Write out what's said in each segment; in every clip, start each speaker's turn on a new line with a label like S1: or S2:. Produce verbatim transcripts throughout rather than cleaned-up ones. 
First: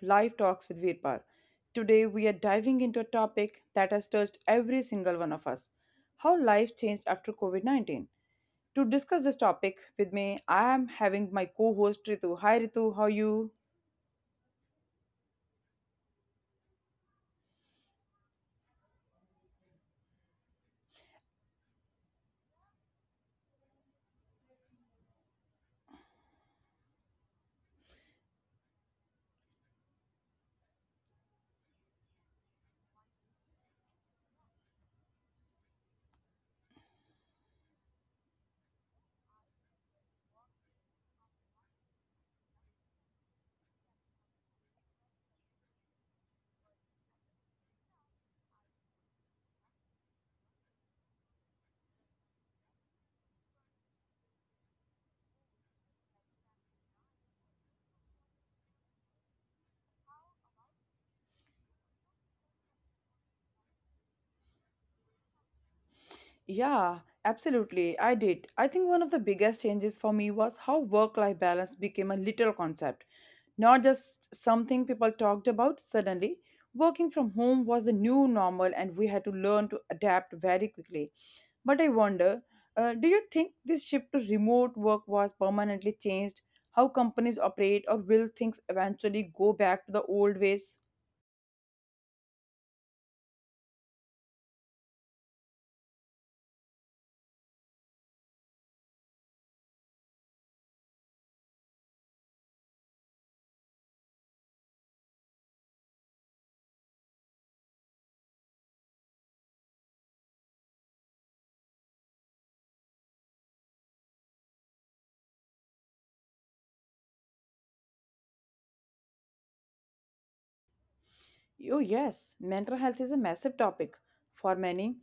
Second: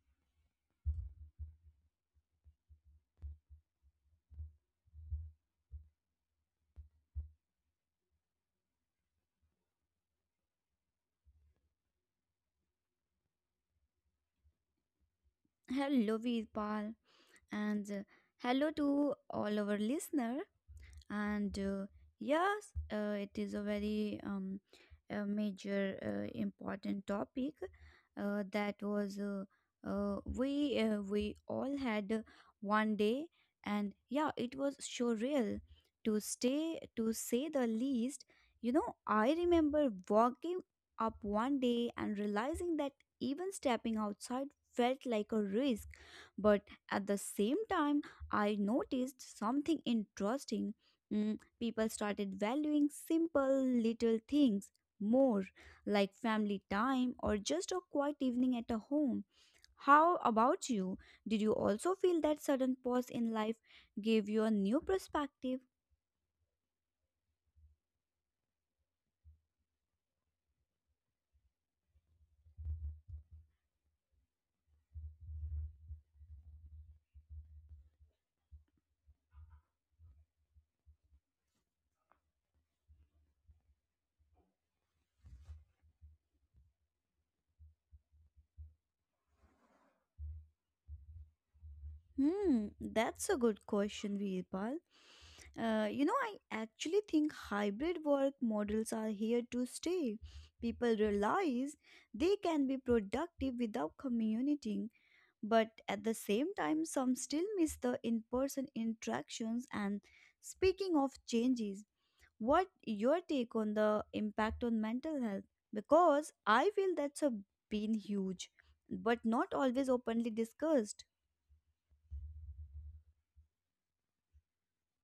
S1: Live Talks with Veerpal. Today, we are diving into a topic that has touched every single one of us: how life changed after COVID nineteen. To discuss this topic with me, I am having my co host Ritu. Hi, Ritu, how are you?
S2: Hello, Veerpal, and uh, hello to all our listener and uh, yes uh, it is a very um, a major uh, important topic uh, that was uh, uh, we uh, we all had uh, one day. And yeah, it was surreal to stay to say the least. You know, I remember walking up one day and realizing that even stepping outside felt like a risk. But at the same time, I noticed something interesting. Mm, people started valuing simple little things more, like family time or just a quiet evening at a home. How about you? Did you also feel that sudden pause in life gave you a new perspective?
S1: Yeah, absolutely. I did. I think one of the biggest changes for me was how work life balance became a literal concept, not just something people talked about suddenly. Working from home was the new normal, and we had to learn to adapt very quickly. But I wonder, uh, do you think this shift to remote work was permanently changed? How companies operate, or will things eventually go back to the old ways?
S2: Hmm, that's a good question, Veerpal. Uh, you know, I actually think hybrid work models are here to stay. People realize they can be productive without commuting. But at the same time, some still miss the in person interactions. And speaking of changes, what your take on the impact on mental health? Because I feel that's a been huge, but not always openly discussed.
S1: Oh, yes, mental health is a massive topic. For many,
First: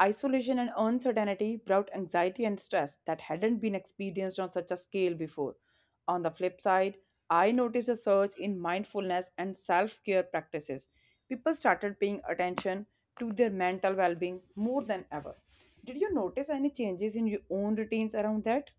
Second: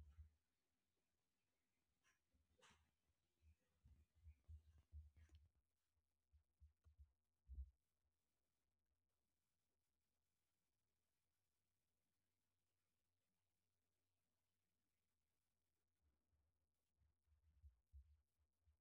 S1: isolation and uncertainty brought anxiety and stress that hadn't been experienced on such a scale before. On the flip side, I noticed a surge in mindfulness and self care practices. People started paying attention to their mental well being more than ever. Did you notice any changes in your own routines around that?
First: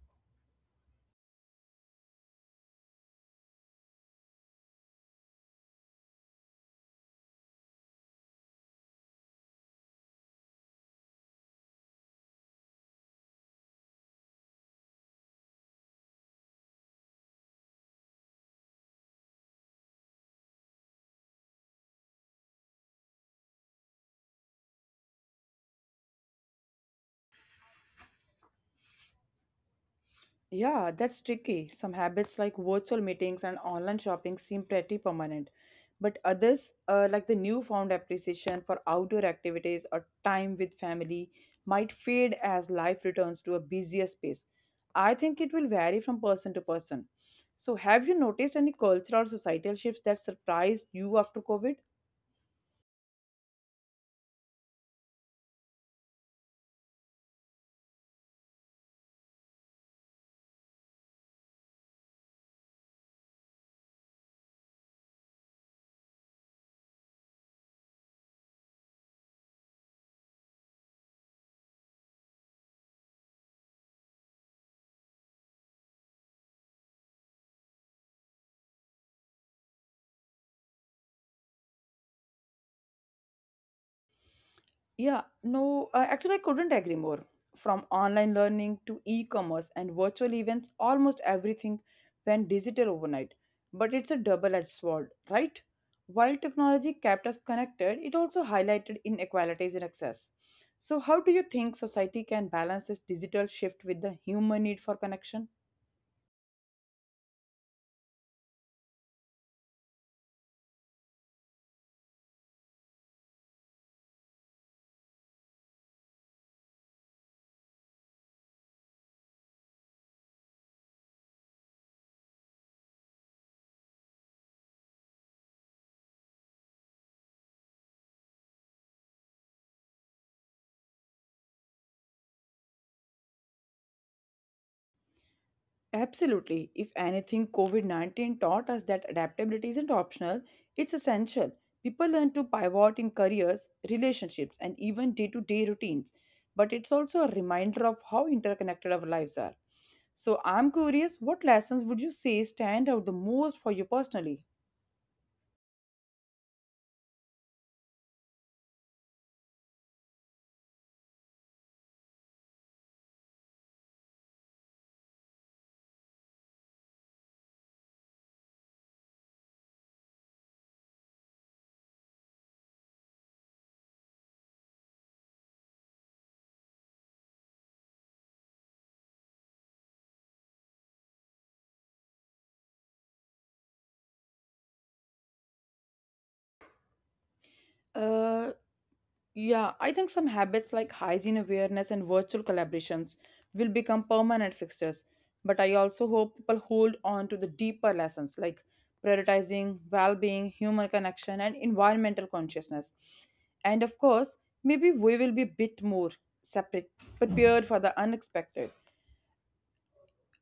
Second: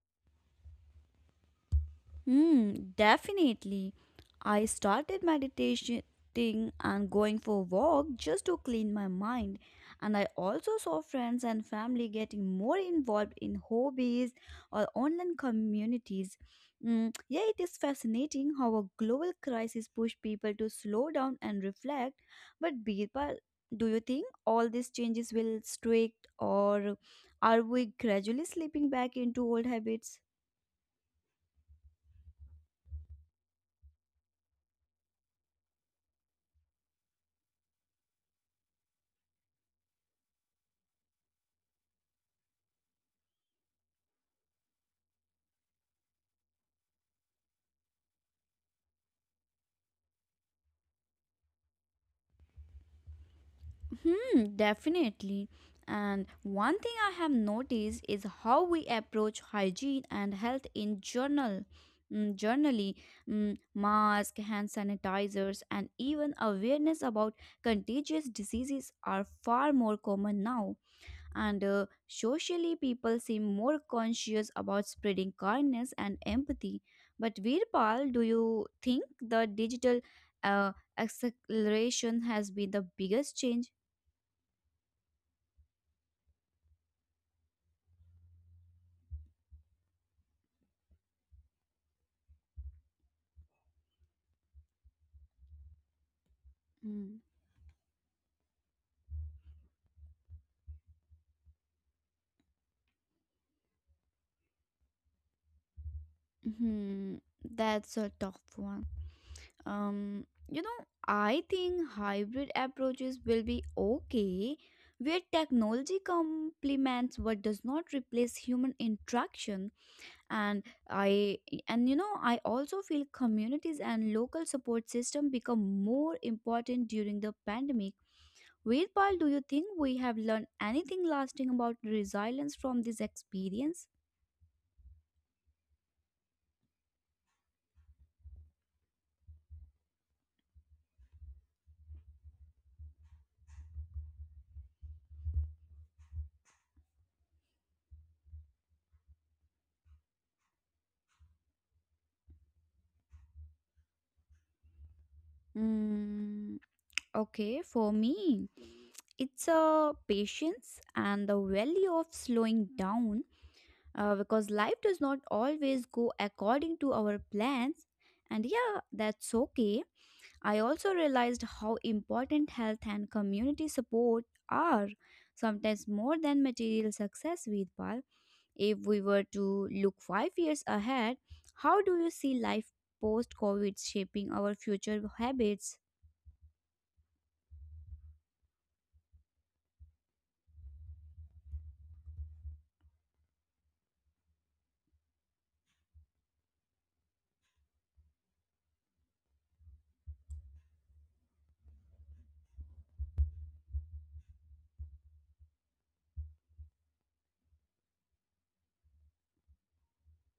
S2: Mm, definitely. I started meditating and going for a walk just to clean my mind. And I also saw friends and family getting more involved in hobbies or online communities. Mm, yeah, it is fascinating how a global crisis pushed people to slow down and reflect. But Birpal, do you think all these changes will strict or are we gradually slipping back into old habits?
S1: Yeah, that's tricky. Some habits like virtual meetings and online shopping seem pretty permanent, but others, uh, like the newfound appreciation for outdoor activities or time with family, might fade as life returns to a busier space. I think it will vary from person to person. So, have you noticed any cultural or societal shifts that surprised you after COVID?
S2: Hmm, definitely. And one thing I have noticed is how we approach hygiene and health in general. Mm, generally, mm, mask, hand sanitizers, and even awareness about contagious diseases are far more common now. And uh, socially, people seem more conscious about spreading kindness and empathy. But Virpal, do you think the digital uh, acceleration has been the biggest change?
S1: Yeah, no, uh, actually, I couldn't agree more. From online learning to e commerce and virtual events, almost everything went digital overnight. But it's a double edged sword, right? While technology
S2: Mm-hmm.
S1: kept us connected, it also highlighted inequalities in access. So, how do you think society can balance this digital shift with the human need for connection?
S2: Mm-hmm. That's a tough one. Um, you know, I think hybrid approaches will be okay, where technology complements what does not replace human interaction. And I and you know, I also feel communities and local support system become more important during the pandemic. Veerpal, do you think we have learned anything lasting about resilience from this experience?
S1: Absolutely. If anything, COVID nineteen taught us that adaptability isn't optional, it's essential. People learn to pivot in careers, relationships, and even day to day routines. But it's also a reminder of how interconnected our lives are. So, I'm curious, what lessons would you say stand out the most for you personally?
S2: Mm. Okay, for me, it's a patience and the value of slowing down uh, because life does not always go according to our plans. And yeah, that's okay. I also realized how important health and community support are, sometimes more than material success, Veedpal. If we were to look five years ahead, how do you see life post COVID shaping our future habits?
S1: Uh, Yeah, I think some habits like hygiene awareness and virtual collaborations will become permanent fixtures. But I also hope people hold on to the deeper lessons, like prioritizing well being, human connection, and environmental consciousness. And of course, maybe we will be a bit more separate, prepared for the unexpected.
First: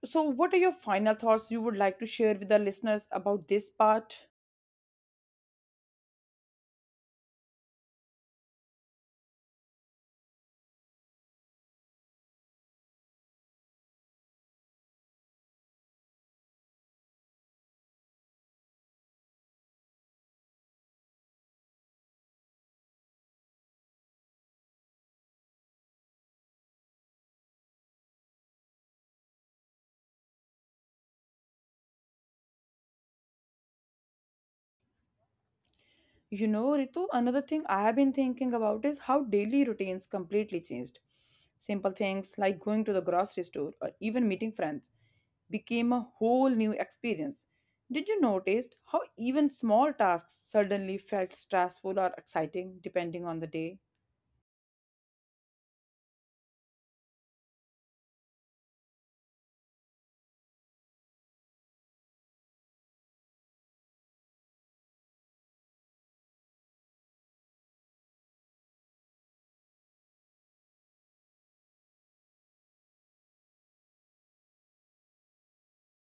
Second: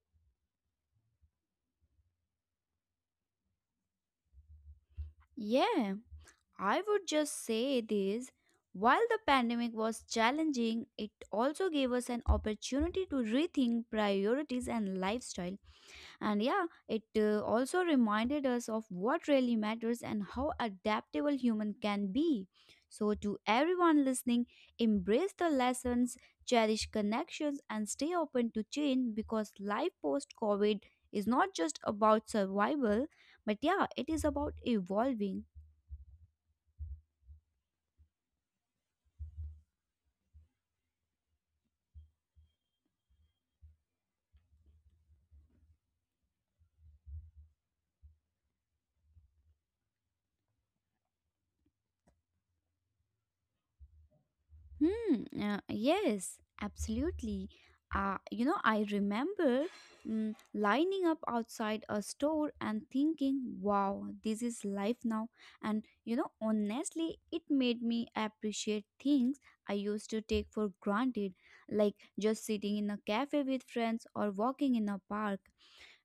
S1: So, what are your final thoughts you would like to share with the listeners about this part?
S2: Yeah, I would just say this: while the pandemic was challenging, it also gave us an opportunity to rethink priorities and lifestyle. And yeah, it uh, also reminded us of what really matters and how adaptable human can be. So, to everyone listening, embrace the lessons, cherish connections, and stay open to change, because life post COVID is not just about survival, but yeah, it is about evolving.
S1: You know, Ritu, another thing I have been thinking about is how daily routines completely changed. Simple things like going to the grocery store or even meeting friends became a whole new experience. Did you notice how even small tasks suddenly felt stressful or exciting depending on the day?
S2: Hmm, uh, yes, absolutely. Uh, you know, I remember mm, lining up outside a store and thinking, wow, this is life now. And, you know, honestly, it made me appreciate things I used to take for granted, like just sitting in a cafe with friends or walking in a park.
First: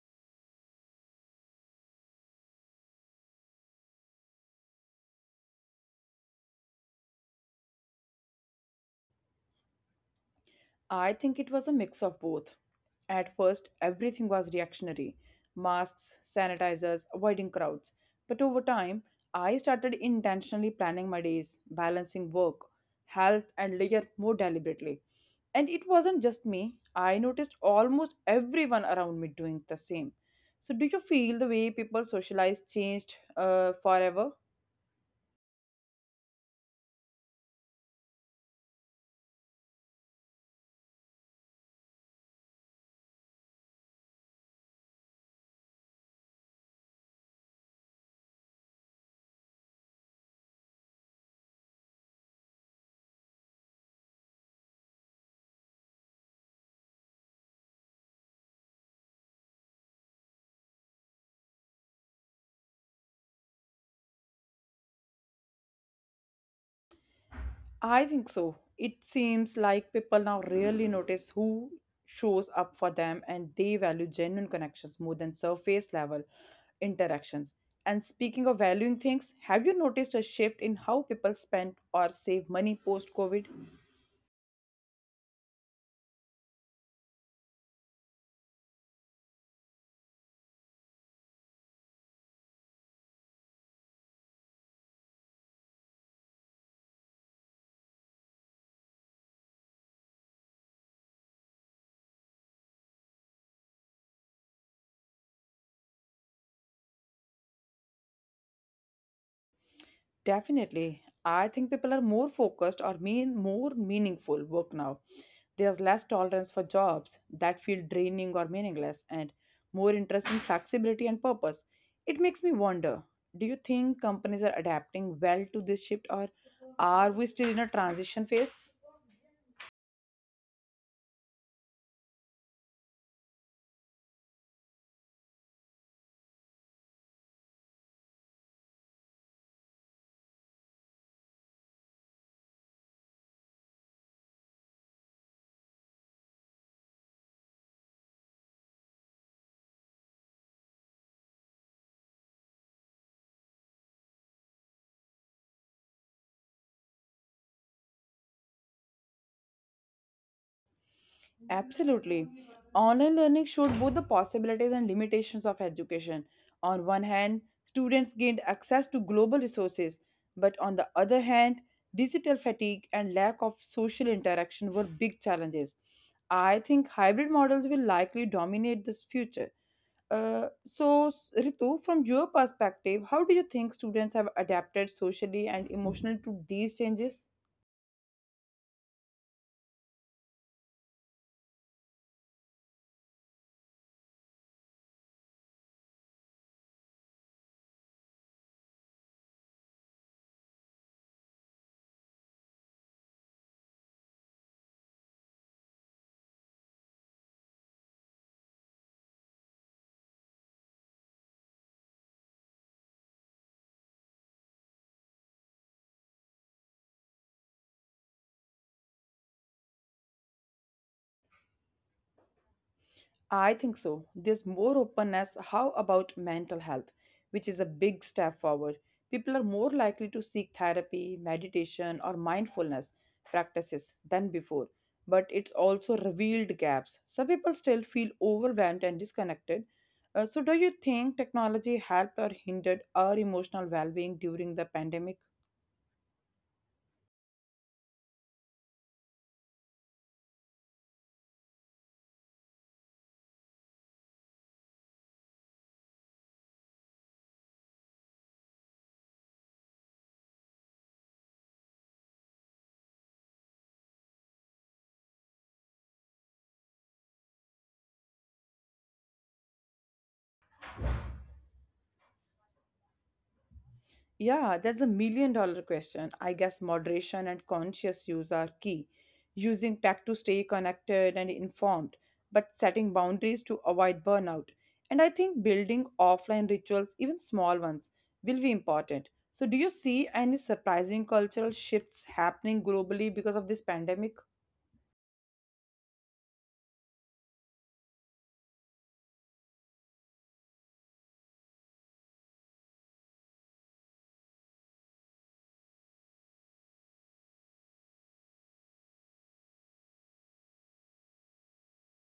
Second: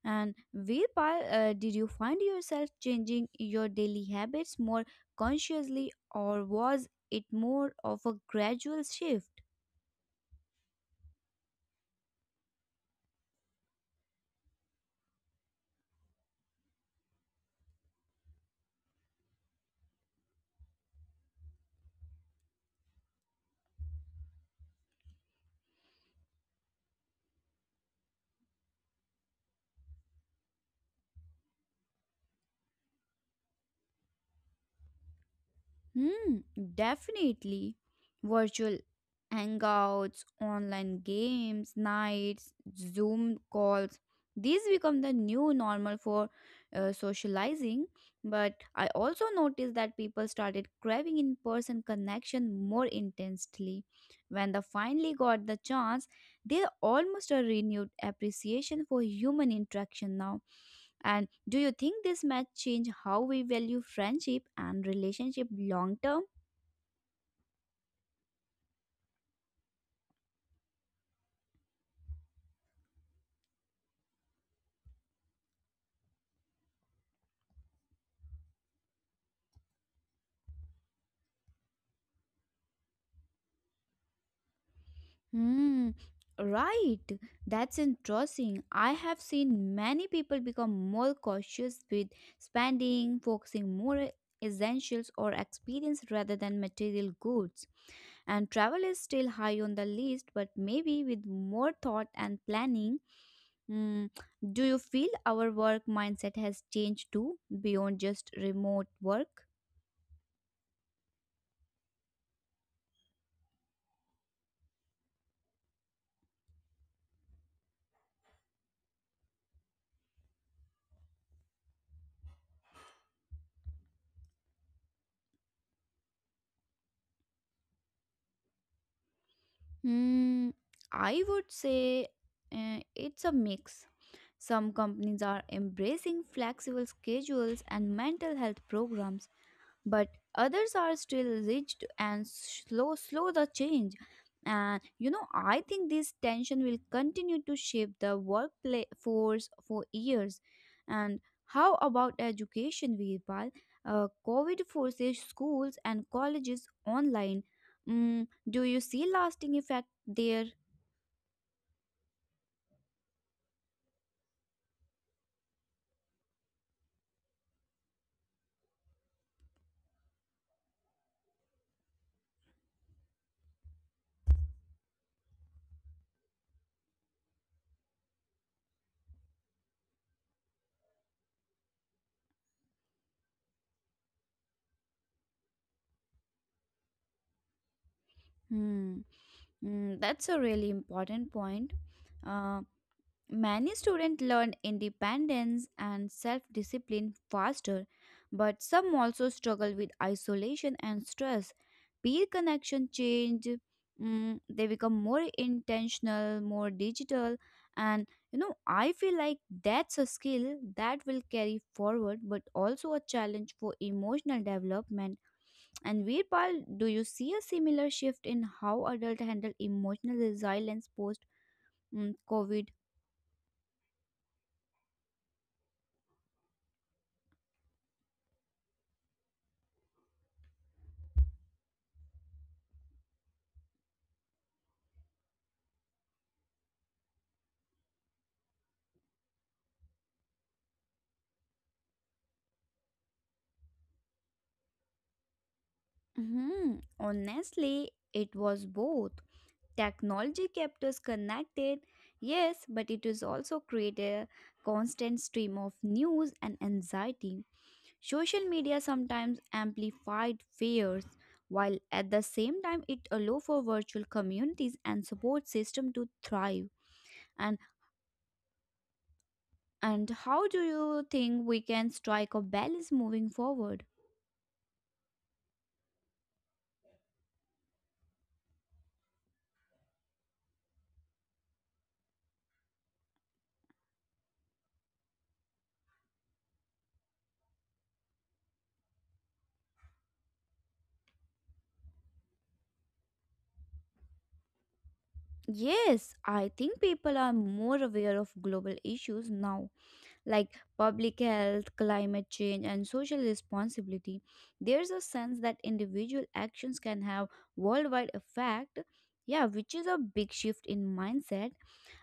S2: And whereby uh, did you find yourself changing your daily habits more consciously, or was it more of a gradual shift?
S1: I think it was a mix of both. At first, everything was reactionary: masks, sanitizers, avoiding crowds. But over time, I started intentionally planning my days, balancing work, health, and leisure more deliberately. And it wasn't just me, I noticed almost everyone around me doing the same. So, do you feel the way people socialize changed, uh, forever?
S2: Hmm, definitely. Virtual hangouts, online games, nights, Zoom calls. These become the new normal for uh, socializing. But I also noticed that people started craving in person connection more intensely. When they finally got the chance, they almost a renewed appreciation for human interaction now. And do you think this might change how we value friendship and relationship long term?
S1: I think so. It seems like people now really notice who shows up for them, and they value genuine connections more than surface level interactions. And speaking of valuing things, have you noticed a shift in how people spend or save money post COVID?
S2: Hmm. Right. That's interesting. I have seen many people become more cautious with spending, focusing more essentials or experience rather than material goods. And travel is still high on the list, but maybe with more thought and planning. Hmm. Do you feel our work mindset has changed too beyond just remote work?
S1: Definitely. I think people are more focused or mean more meaningful work now. There's less tolerance for jobs that feel draining or meaningless, and more interest in flexibility and purpose. It makes me wonder, do you think companies are adapting well to this shift, or are we still in a transition phase?
S2: Hmm. I would say uh, it's a mix. Some companies are embracing flexible schedules and mental health programs, but others are still rigid and slow slow the change. And you know, I think this tension will continue to shape the workforce for years. And how about education, Virpal? Uh, COVID forces schools and colleges online. Mm, do you see lasting effect there?
S1: Absolutely. Online learning showed both the possibilities and limitations of education. On one hand, students gained access to global resources, but on the other hand, digital fatigue and lack of social interaction were big challenges. I think hybrid models will likely dominate this future. Uh, so, s- Ritu, from your perspective, how do you think students have adapted socially and emotionally to these changes?
S2: Hmm. Mm, that's a really important point. Uh, Many students learn independence and self discipline faster, but some also struggle with isolation and stress. Peer connection change, mm, they become more intentional, more digital, and you know, I feel like that's a skill that will carry forward but also a challenge for emotional development. And Veerpal, do you see a similar shift in how adults handle emotional resilience post mm, COVID?
S1: I think so. There's more openness. How about mental health, which is a big step forward? People are more likely to seek therapy, meditation, or mindfulness practices than before. But it's also revealed gaps. Some people still feel overwhelmed and disconnected. Uh, so, do you think technology helped or hindered our emotional well being during the pandemic?
S2: Mhm. Honestly, it was both. Technology kept us connected, yes, but it it is also created a constant stream of news and anxiety. Social media sometimes amplified fears, while at the same time it allowed for virtual communities and support system to thrive. And and how do you think we can strike a balance moving forward?
S1: Yeah, that's a million dollar question. I guess moderation and conscious use are key. Using tech to stay connected and informed, but setting boundaries to avoid burnout. And I think building offline rituals, even small ones, will be important. So, do you see any surprising cultural shifts happening globally because of this pandemic?
S2: Yes, I think people are more aware of global issues now, like public health, climate change, and social responsibility. There's a sense that individual actions can have worldwide effect. Yeah, which is a big shift in mindset.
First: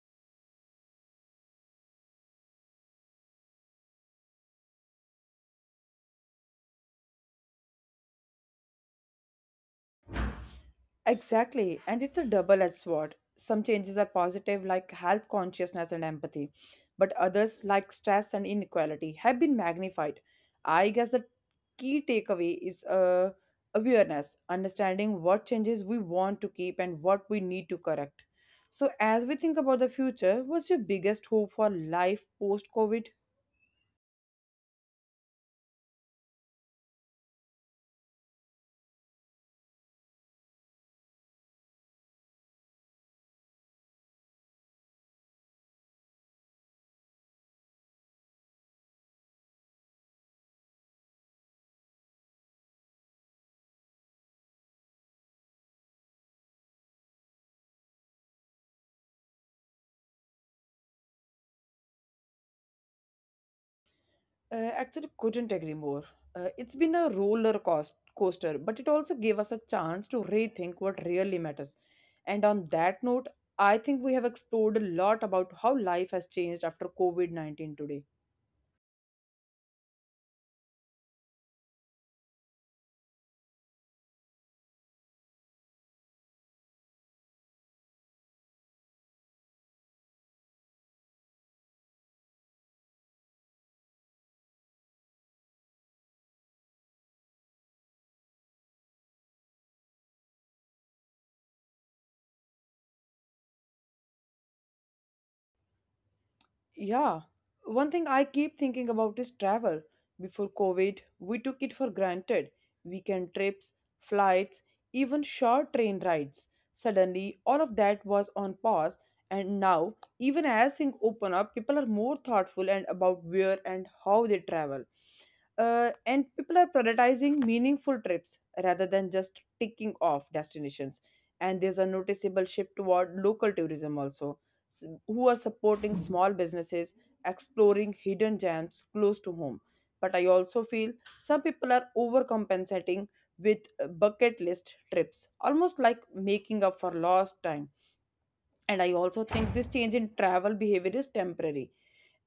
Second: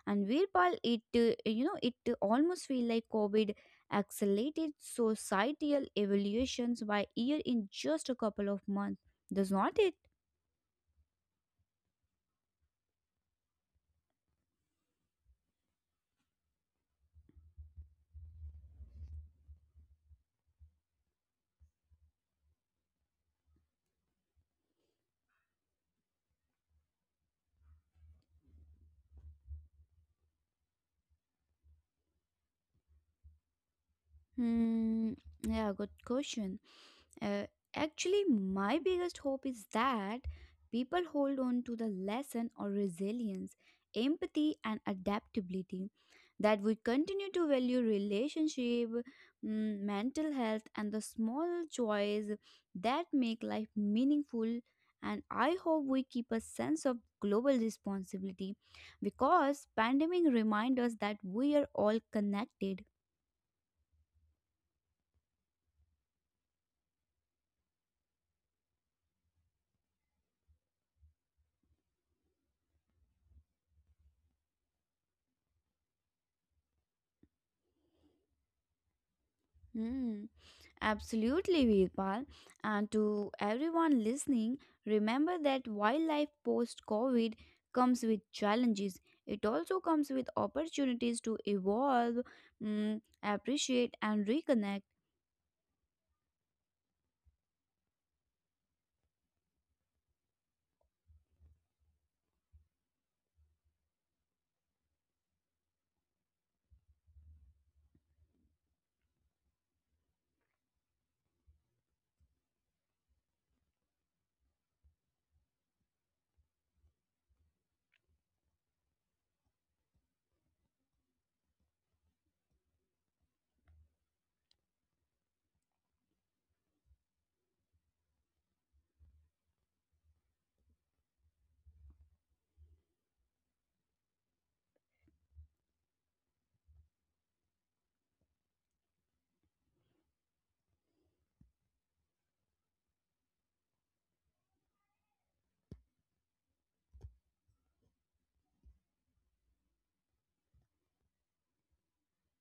S2: And Virpal, it uh, you know, it almost feel like COVID accelerated societal evolutions by year in just a couple of months, does not it?
S1: Exactly, and it's a double edged sword. Some changes are positive, like health consciousness and empathy, but others, like stress and inequality, have been magnified. I guess the key takeaway is uh, awareness, understanding what changes we want to keep and what we need to correct. So, as we think about the future, what's your biggest hope for life post COVID?
S2: Hmm. Yeah, good question. Uh, Actually, my biggest hope is that people hold on to the lesson or resilience, empathy, and adaptability. That we continue to value relationship, mm, mental health, and the small joys that make life meaningful. And I hope we keep a sense of global responsibility because pandemic reminds us that we are all connected.
S1: Uh, actually, couldn't agree more. Uh, it's been a roller coast- coaster, but it also gave us a chance to rethink what really matters. And on that note, I think we have explored a lot about how life has changed after COVID nineteen today.
S2: Hmm. Absolutely, Virpal. And to everyone listening, remember that wildlife post COVID comes with challenges. It also comes with opportunities to evolve, mm, appreciate, and reconnect.
S1: Yeah. One thing I keep thinking about is travel. Before COVID, we took it for granted. Weekend trips, flights, even short train rides. Suddenly, all of that was on pause, and now, even as things open up, people are more thoughtful and about where and how they travel. Uh, and people are prioritizing meaningful trips rather than just ticking off destinations. And there's a noticeable shift toward local tourism also, s- who are supporting small businesses, exploring hidden gems close to home. But I also feel some people are overcompensating with uh, bucket list trips, almost like making up for lost time. And I also think this change in travel behavior is temporary.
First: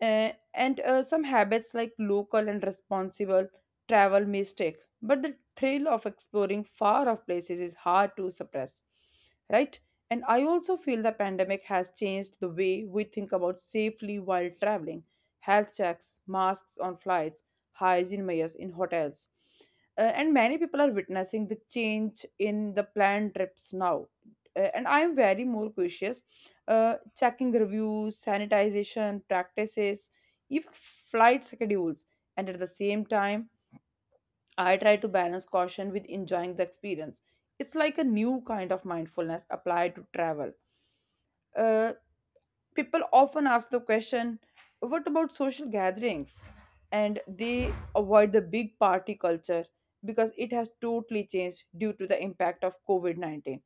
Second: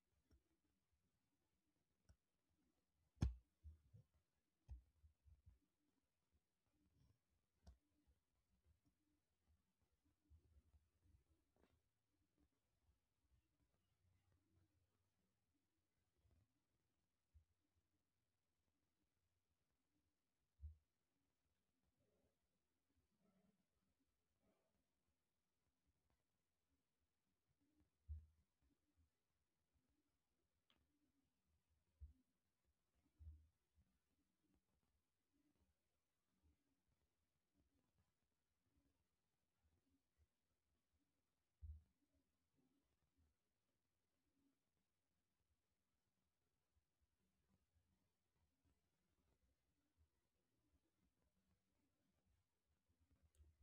S1: Uh, and uh, some habits like local and responsible travel may stick, but the thrill of exploring far off places is hard to suppress, right? And I also feel the pandemic has changed the way we think about safely while traveling: health checks, masks on flights, hygiene measures in hotels. Uh, and many people are witnessing the change in the planned trips now. Uh, and I am very more cautious, uh, checking reviews, sanitization practices, even flight schedules. And at the same time, I try to balance caution with enjoying the experience. It's like a new kind of mindfulness applied to travel. Uh, People often ask the question, what about social gatherings? And they avoid the big party culture because it has totally changed due to the impact of COVID nineteen.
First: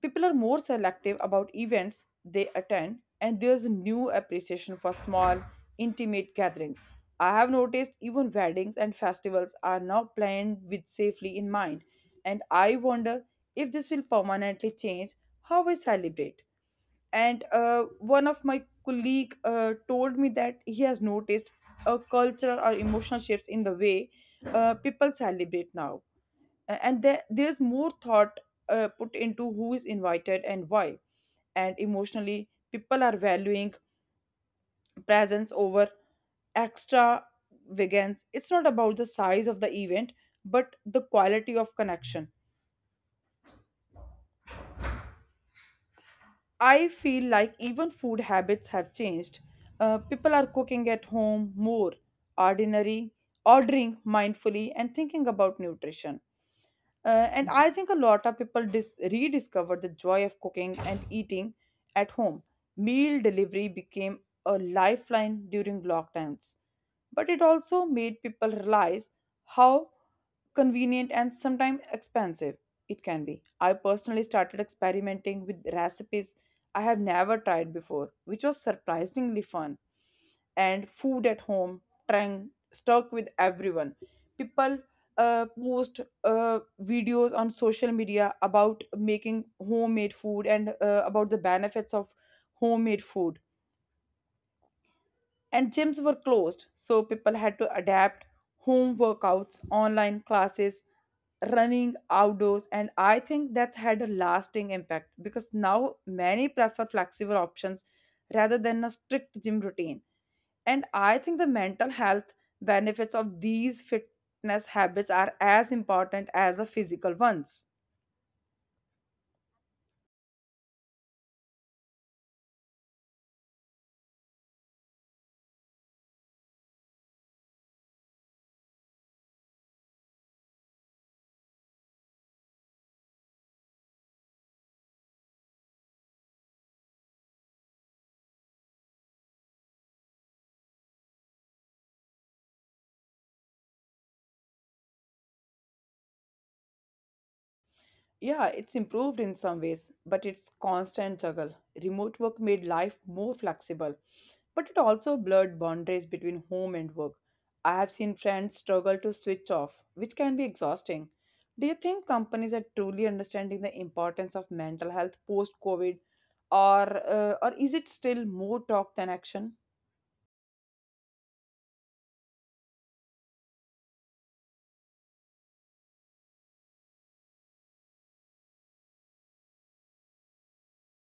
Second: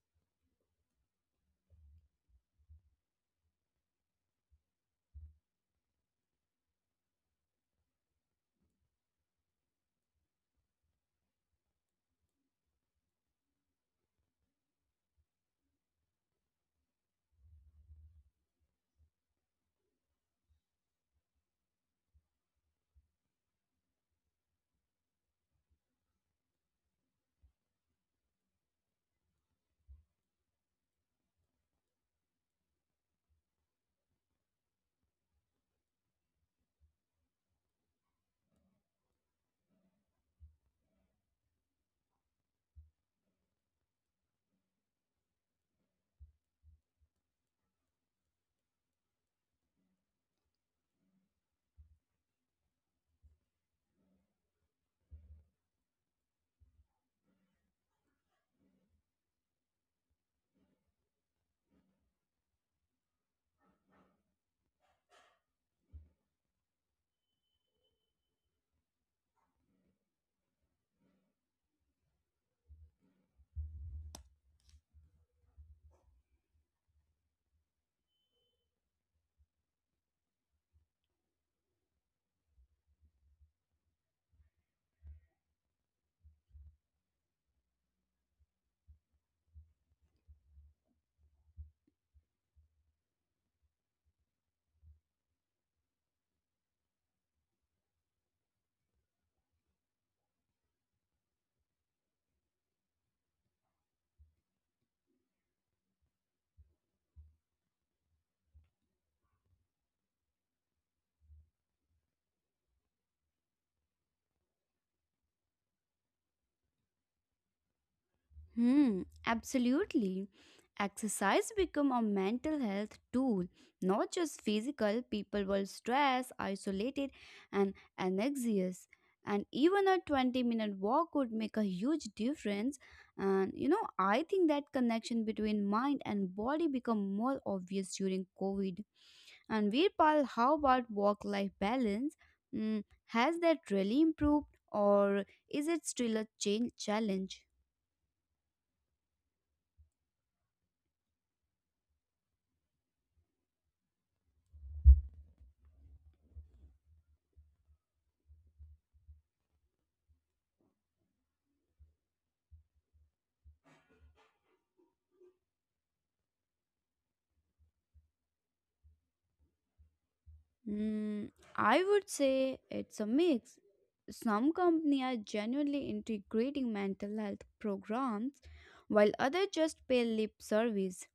S1: People are more selective about events they attend, and there's a new appreciation for small, intimate gatherings. I have noticed even weddings and festivals are now planned with safely in mind, and I wonder if this will permanently change how we celebrate. And uh, one of my colleague uh, told me that he has noticed a cultural or emotional shifts in the way uh, people celebrate now. A- and there, there's more thought uh, put into who is invited and why. And emotionally, people are valuing presence over extra vegans. It's not about the size of the event, but the quality of connection. I feel like even food habits have changed. Uh, people are cooking at home more, ordinary ordering mindfully and thinking about nutrition. Uh, and I think a lot of people dis- rediscovered the joy of cooking and eating at home. Meal delivery became a lifeline during lockdowns, but it also made people realize how convenient and sometimes expensive it can be. I personally started experimenting with recipes I have never tried before, which was surprisingly fun. And food at home trend stuck with everyone. People uh, post uh, videos on social media about making homemade food and uh, about the benefits of homemade food. And gyms were closed, so people had to adapt: home workouts, online classes, running outdoors. And I think that's had a lasting impact because now many prefer flexible options rather than a strict gym routine. And I think the mental health benefits of these fitness habits are as important as the physical ones.
S2: Hmm, absolutely. Exercise become a mental health tool, not just physical. People were stressed, isolated, and anxious. And even a twenty minute walk would make a huge difference. And you know, I think that connection between mind and body become more obvious during COVID. And Virpal, how about work life balance? Mm, has that really improved or is it still a change challenge?
S1: Yeah, it's improved in some ways, but it's constant juggle. Remote work made life more flexible, but it also blurred boundaries between home and work. I have seen friends struggle to switch off, which can be exhausting. Do you think companies are truly understanding the importance of mental health post-COVID, or uh, or is it still more talk than action?
S2: Mm, I would say it's a mix. Some companies are genuinely integrating mental health programs, while others just pay lip service.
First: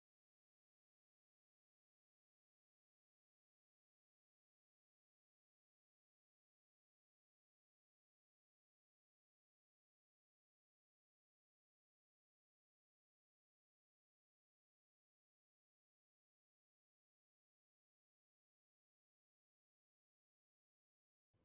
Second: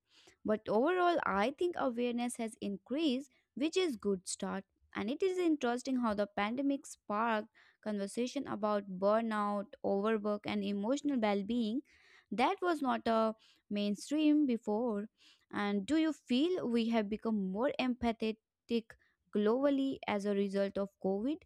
S2: But overall, I think awareness has increased, which is good start. And it is interesting how the pandemic sparked conversation about burnout, overwork, and emotional well-being that was not a mainstream before. And do you feel we have become more empathetic globally as a result of COVID?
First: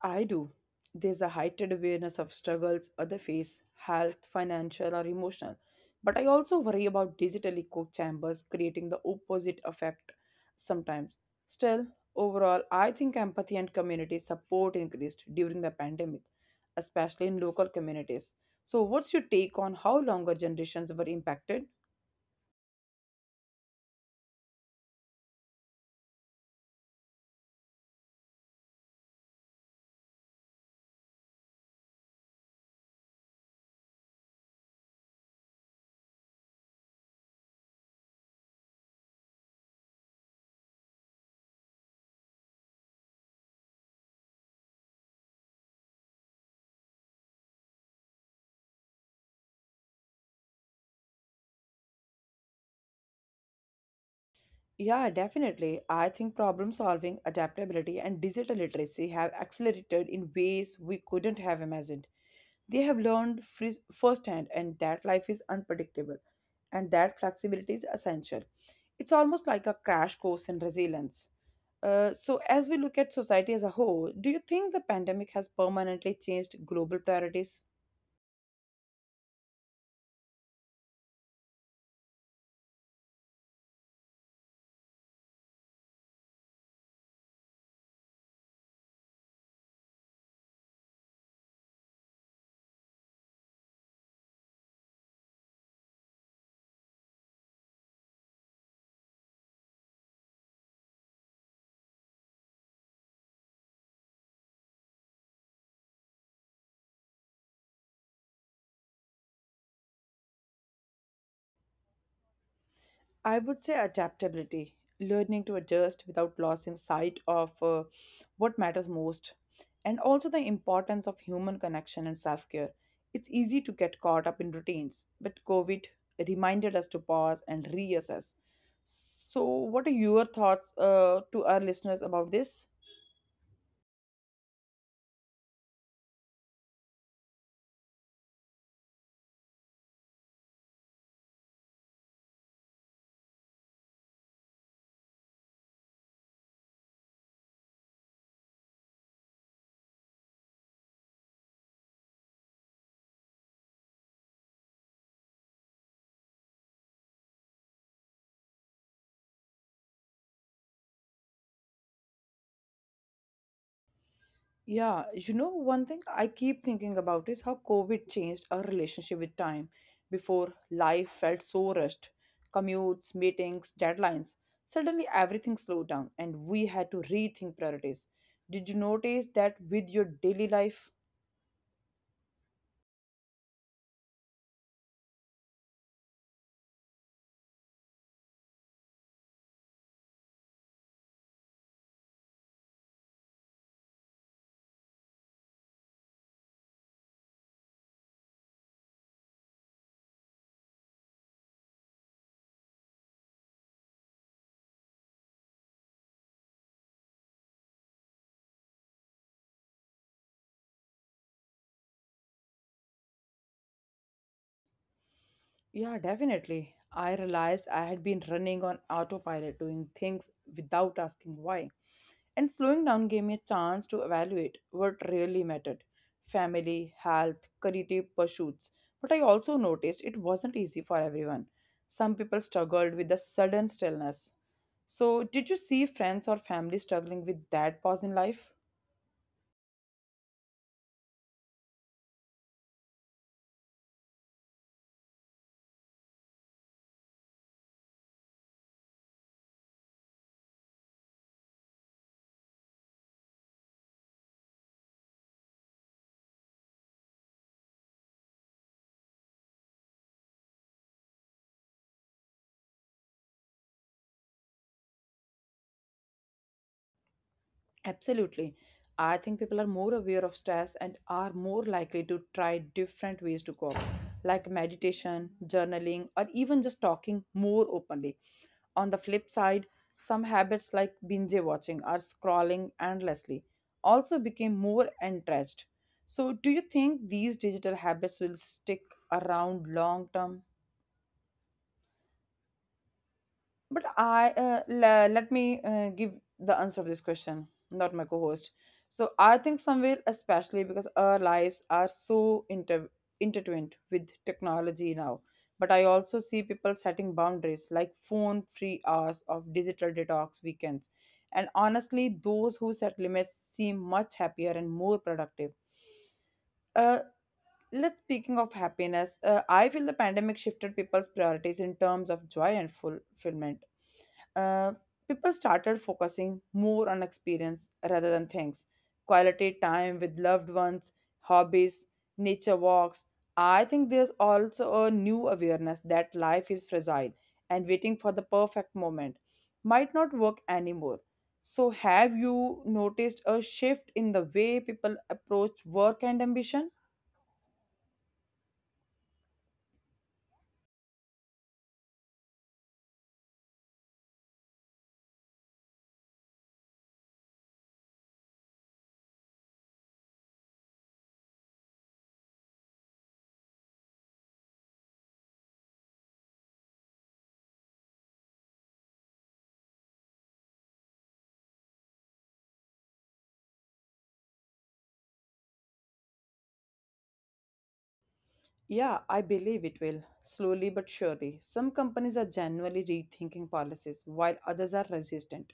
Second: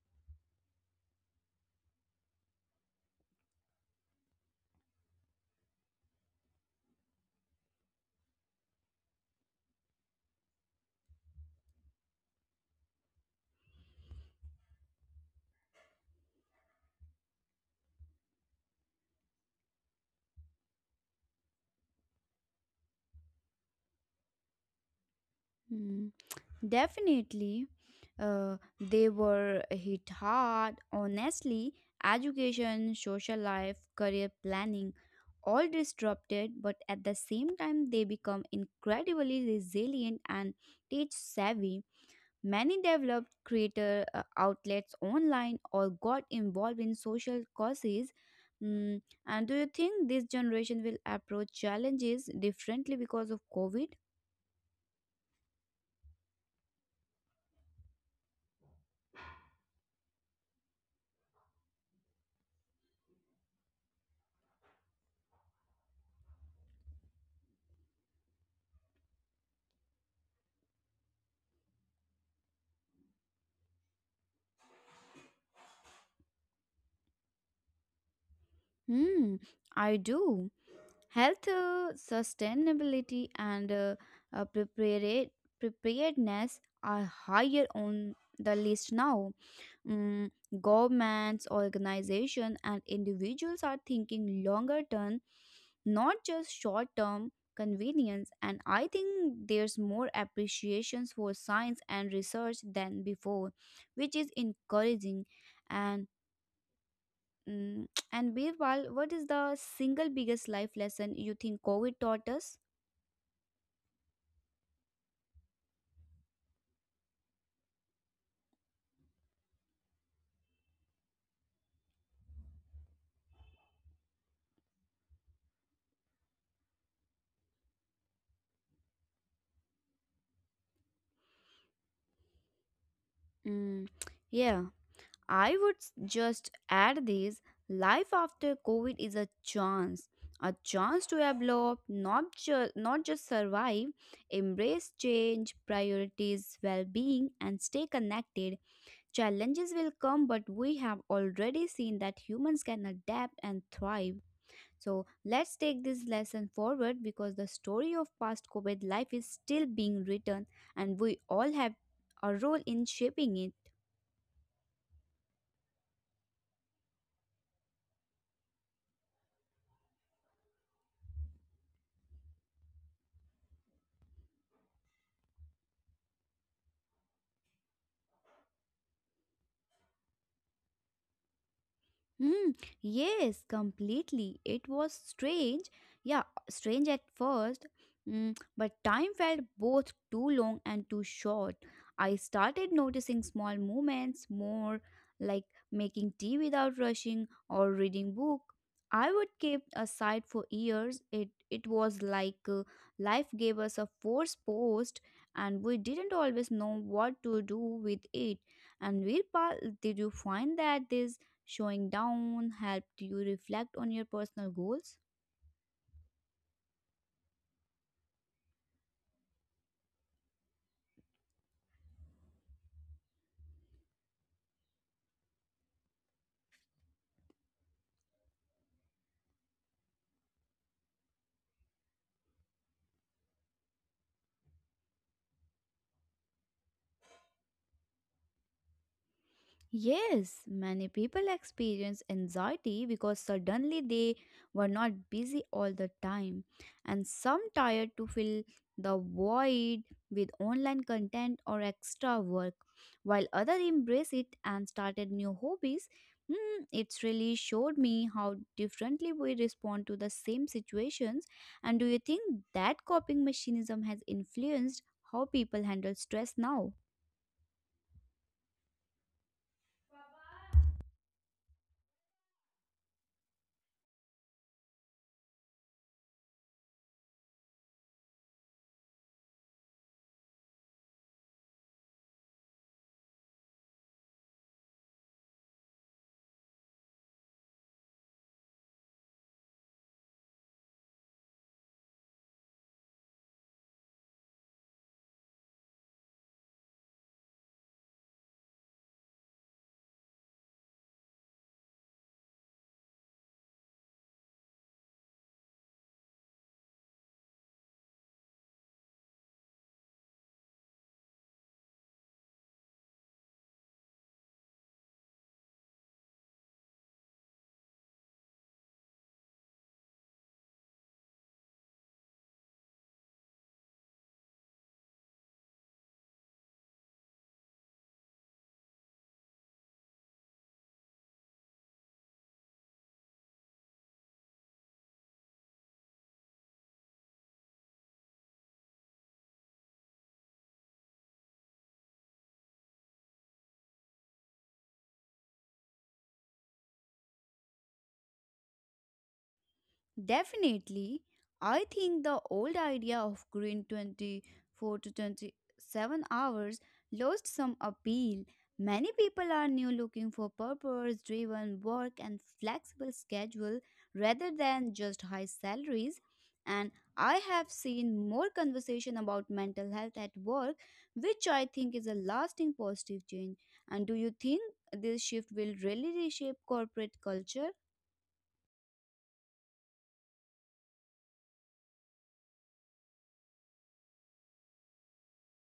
S1: I do. There's a heightened awareness of struggles other face, health, financial, or emotional. But I also worry about digitally echo chambers creating the opposite effect sometimes. Still, overall, I think empathy and community support increased during the pandemic, especially in local communities. So, what's your take on how longer generations were impacted?
S2: Hmm. Definitely, uh, they were hit hard. Honestly, education, social life, career planning, all disrupted, but at the same time, they become incredibly resilient and tech savvy. Many developed creator uh, outlets online or got involved in social causes. Mm, and do you think this generation will approach challenges differently because of COVID?
S1: Yeah, definitely. I think problem solving, adaptability, and digital literacy have accelerated in ways we couldn't have imagined. They have learned fris- firsthand and that life is unpredictable and that flexibility is essential. It's almost like a crash course in resilience. Uh, so, as we look at society as a whole, do you think the pandemic has permanently changed global priorities?
S2: Hmm, I do. Health, uh, sustainability, and uh, uh, prepare- preparedness are higher on the list now. Mm, Governments, organizations, and individuals are thinking longer term, not just short term convenience. And I think there's more appreciations for science and research than before, which is encouraging. And Mm, And Birwal, what is the single biggest life lesson you think COVID taught us?
S1: I would say adaptability, learning to adjust without losing sight of uh, what matters most, and also the importance of human connection and self care. It's easy to get caught up in routines, but COVID reminded us to pause and reassess. So, what are your thoughts uh, to our listeners about this?
S2: Mm, yeah, I would s- just add this: life after COVID is a chance. A chance to evolve, not just not just survive, embrace change, priorities, well-being, and stay connected. Challenges will come, but we have already seen that humans can adapt and thrive. So let's take this lesson forward, because the story of past COVID life is still being written and we all have a role in shaping it.
S1: Yeah, you know, one thing I keep thinking about is how COVID changed our relationship with time. Before, life felt so rushed commutes, meetings, deadlines. Suddenly, everything slowed down and we had to rethink priorities. Did you notice that with your daily life?
S2: Hmm, yes, completely. It was strange. Yeah, strange at first. Mm, but time felt both too long and too short. I started noticing small movements more, like making tea without rushing or reading book I would keep aside for years. It it was like uh, life gave us a forced post, and we didn't always know what to do with it. And Virpal, did you find that this showing down helped you reflect on your personal goals?
S1: Yeah, definitely. I realized I had been running on autopilot, doing things without asking why. And slowing down gave me a chance to evaluate what really mattered family, health, creative pursuits. But I also noticed it wasn't easy for everyone. Some people struggled with the sudden stillness. So, did you see friends or family struggling with that pause in life?
S2: Yes, many people experience anxiety because suddenly they were not busy all the time, and some tired to fill the void with online content or extra work, while others embrace it and started new hobbies. Hmm, it's really showed me how differently we respond to the same situations. And do you think that coping mechanism has influenced how people handle stress now?
S1: Absolutely. I think people are more aware of stress and are more likely to try different ways to cope, like meditation, journaling, or even just talking more openly. On the flip side, some habits like binge watching or scrolling endlessly also became more entrenched. So, do you think these digital habits will stick around long term? But I uh, le- let me uh, give the answer of this question, not my co-host. So I think somewhere, especially because our lives are so inter intertwined with technology now. But I also see people setting boundaries like phone-free hours of digital detox weekends. And honestly, those who set limits seem much happier and more productive. Uh, Let's speaking of happiness, uh, I feel the pandemic shifted people's priorities in terms of joy and fulfillment. Uh, People started focusing more on experience rather than things. Quality time with loved ones, hobbies, nature walks. I think there's also a new awareness that life is fragile and waiting for the perfect moment might not work anymore. So, have you noticed a shift in the way people approach work and ambition?
S2: Definitely, I think the old idea of green twenty-four to twenty-seven hours lost some appeal. Many people are now looking for purpose driven work and flexible schedule rather than just high salaries. And I have seen more conversation about mental health at work, which I think is a lasting positive change. And do you think this shift will really reshape corporate culture?
S1: Yeah, I believe it will, slowly but surely. Some companies are genuinely rethinking policies, while others are resistant.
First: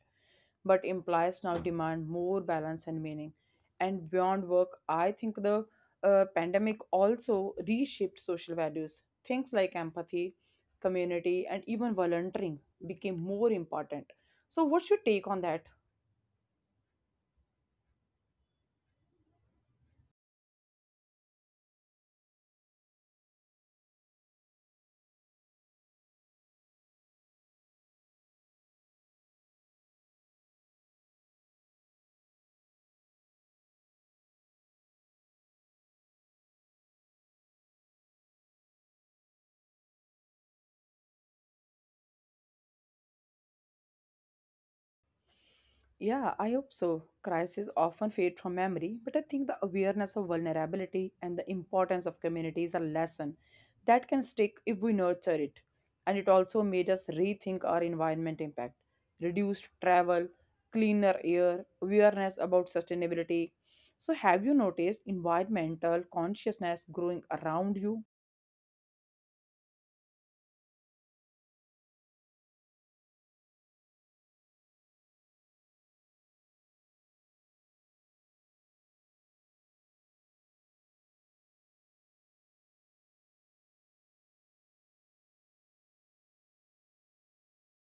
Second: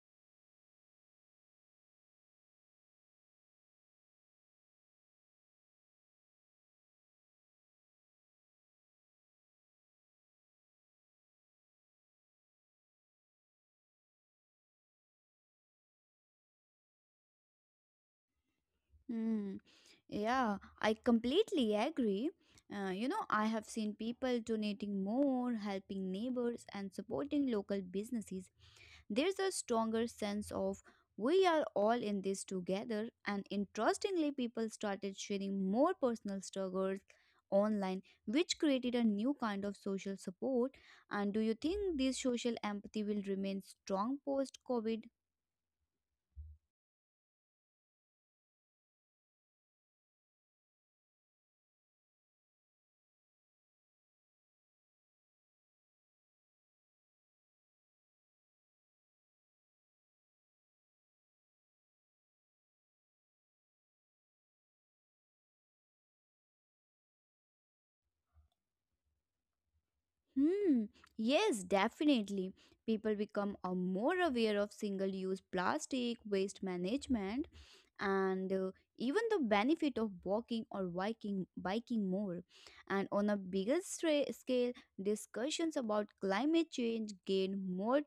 S1: But implies now demand more balance and meaning. And beyond work, I think the uh, pandemic also reshaped social values. Things like empathy, community, and even volunteering became more important. So, what's your take on that?
S2: Mm, yeah, I completely agree. Uh, you know, I have seen people donating more, helping neighbors, and supporting local businesses. There's a stronger sense of we are all in this together, and interestingly, people started sharing more personal struggles online, which created a new kind of social support. And do you think this social empathy will remain strong post COVID?
S1: Yeah, I hope so. Crises often fade from memory, but I think the awareness of vulnerability and the importance of community is a lesson that can stick if we nurture it. And it also made us rethink our environment impact. Reduced travel, cleaner air, awareness about sustainability. So, have you noticed environmental consciousness growing around you?
S2: Hmm, yes, definitely. People become uh, more aware of single use plastic, waste management, and uh, even the benefit of walking or biking, biking more. And on a bigger stra- scale, discussions about climate change gain more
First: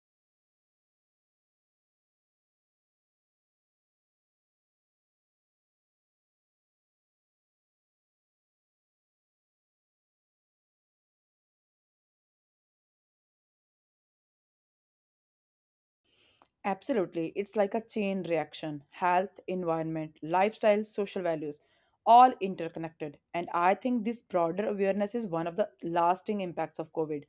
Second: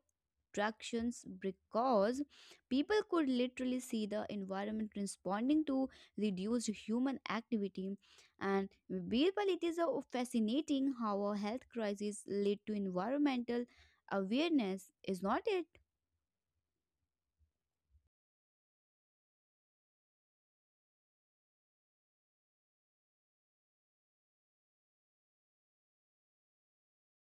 S2: tractions because people could literally see the environment responding to reduced human activity and Birbal, it is a fascinating how a health crisis lead to environmental awareness, is not it?
S1: Absolutely. It's like a chain reaction health, environment, lifestyle, social values, all interconnected. And I think this broader awareness is one of the lasting impacts of COVID,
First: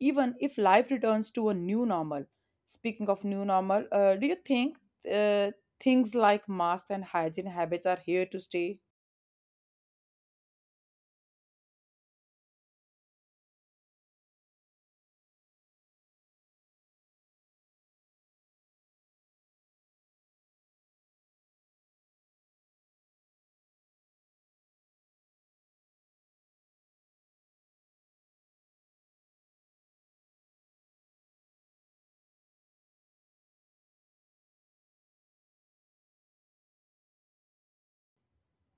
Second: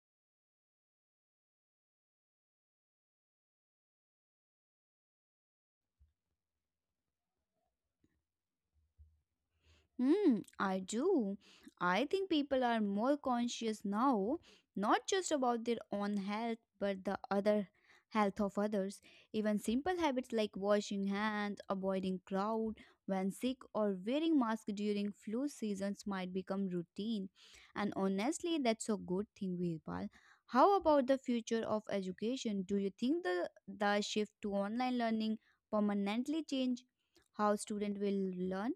S1: even if life returns to a new normal. Speaking of new normal, uh, do you think uh, things like masks and hygiene habits are here to stay?
S2: Hmm, I do. I think people are more conscious now, not just about their own health, but the other health of others. Even simple habits like washing hands, avoiding crowd when sick, or wearing mask during flu seasons might become routine. And honestly, that's a good thing, Virpal. How about the future of education? Do you think the, the shift to online learning permanently change how students will learn?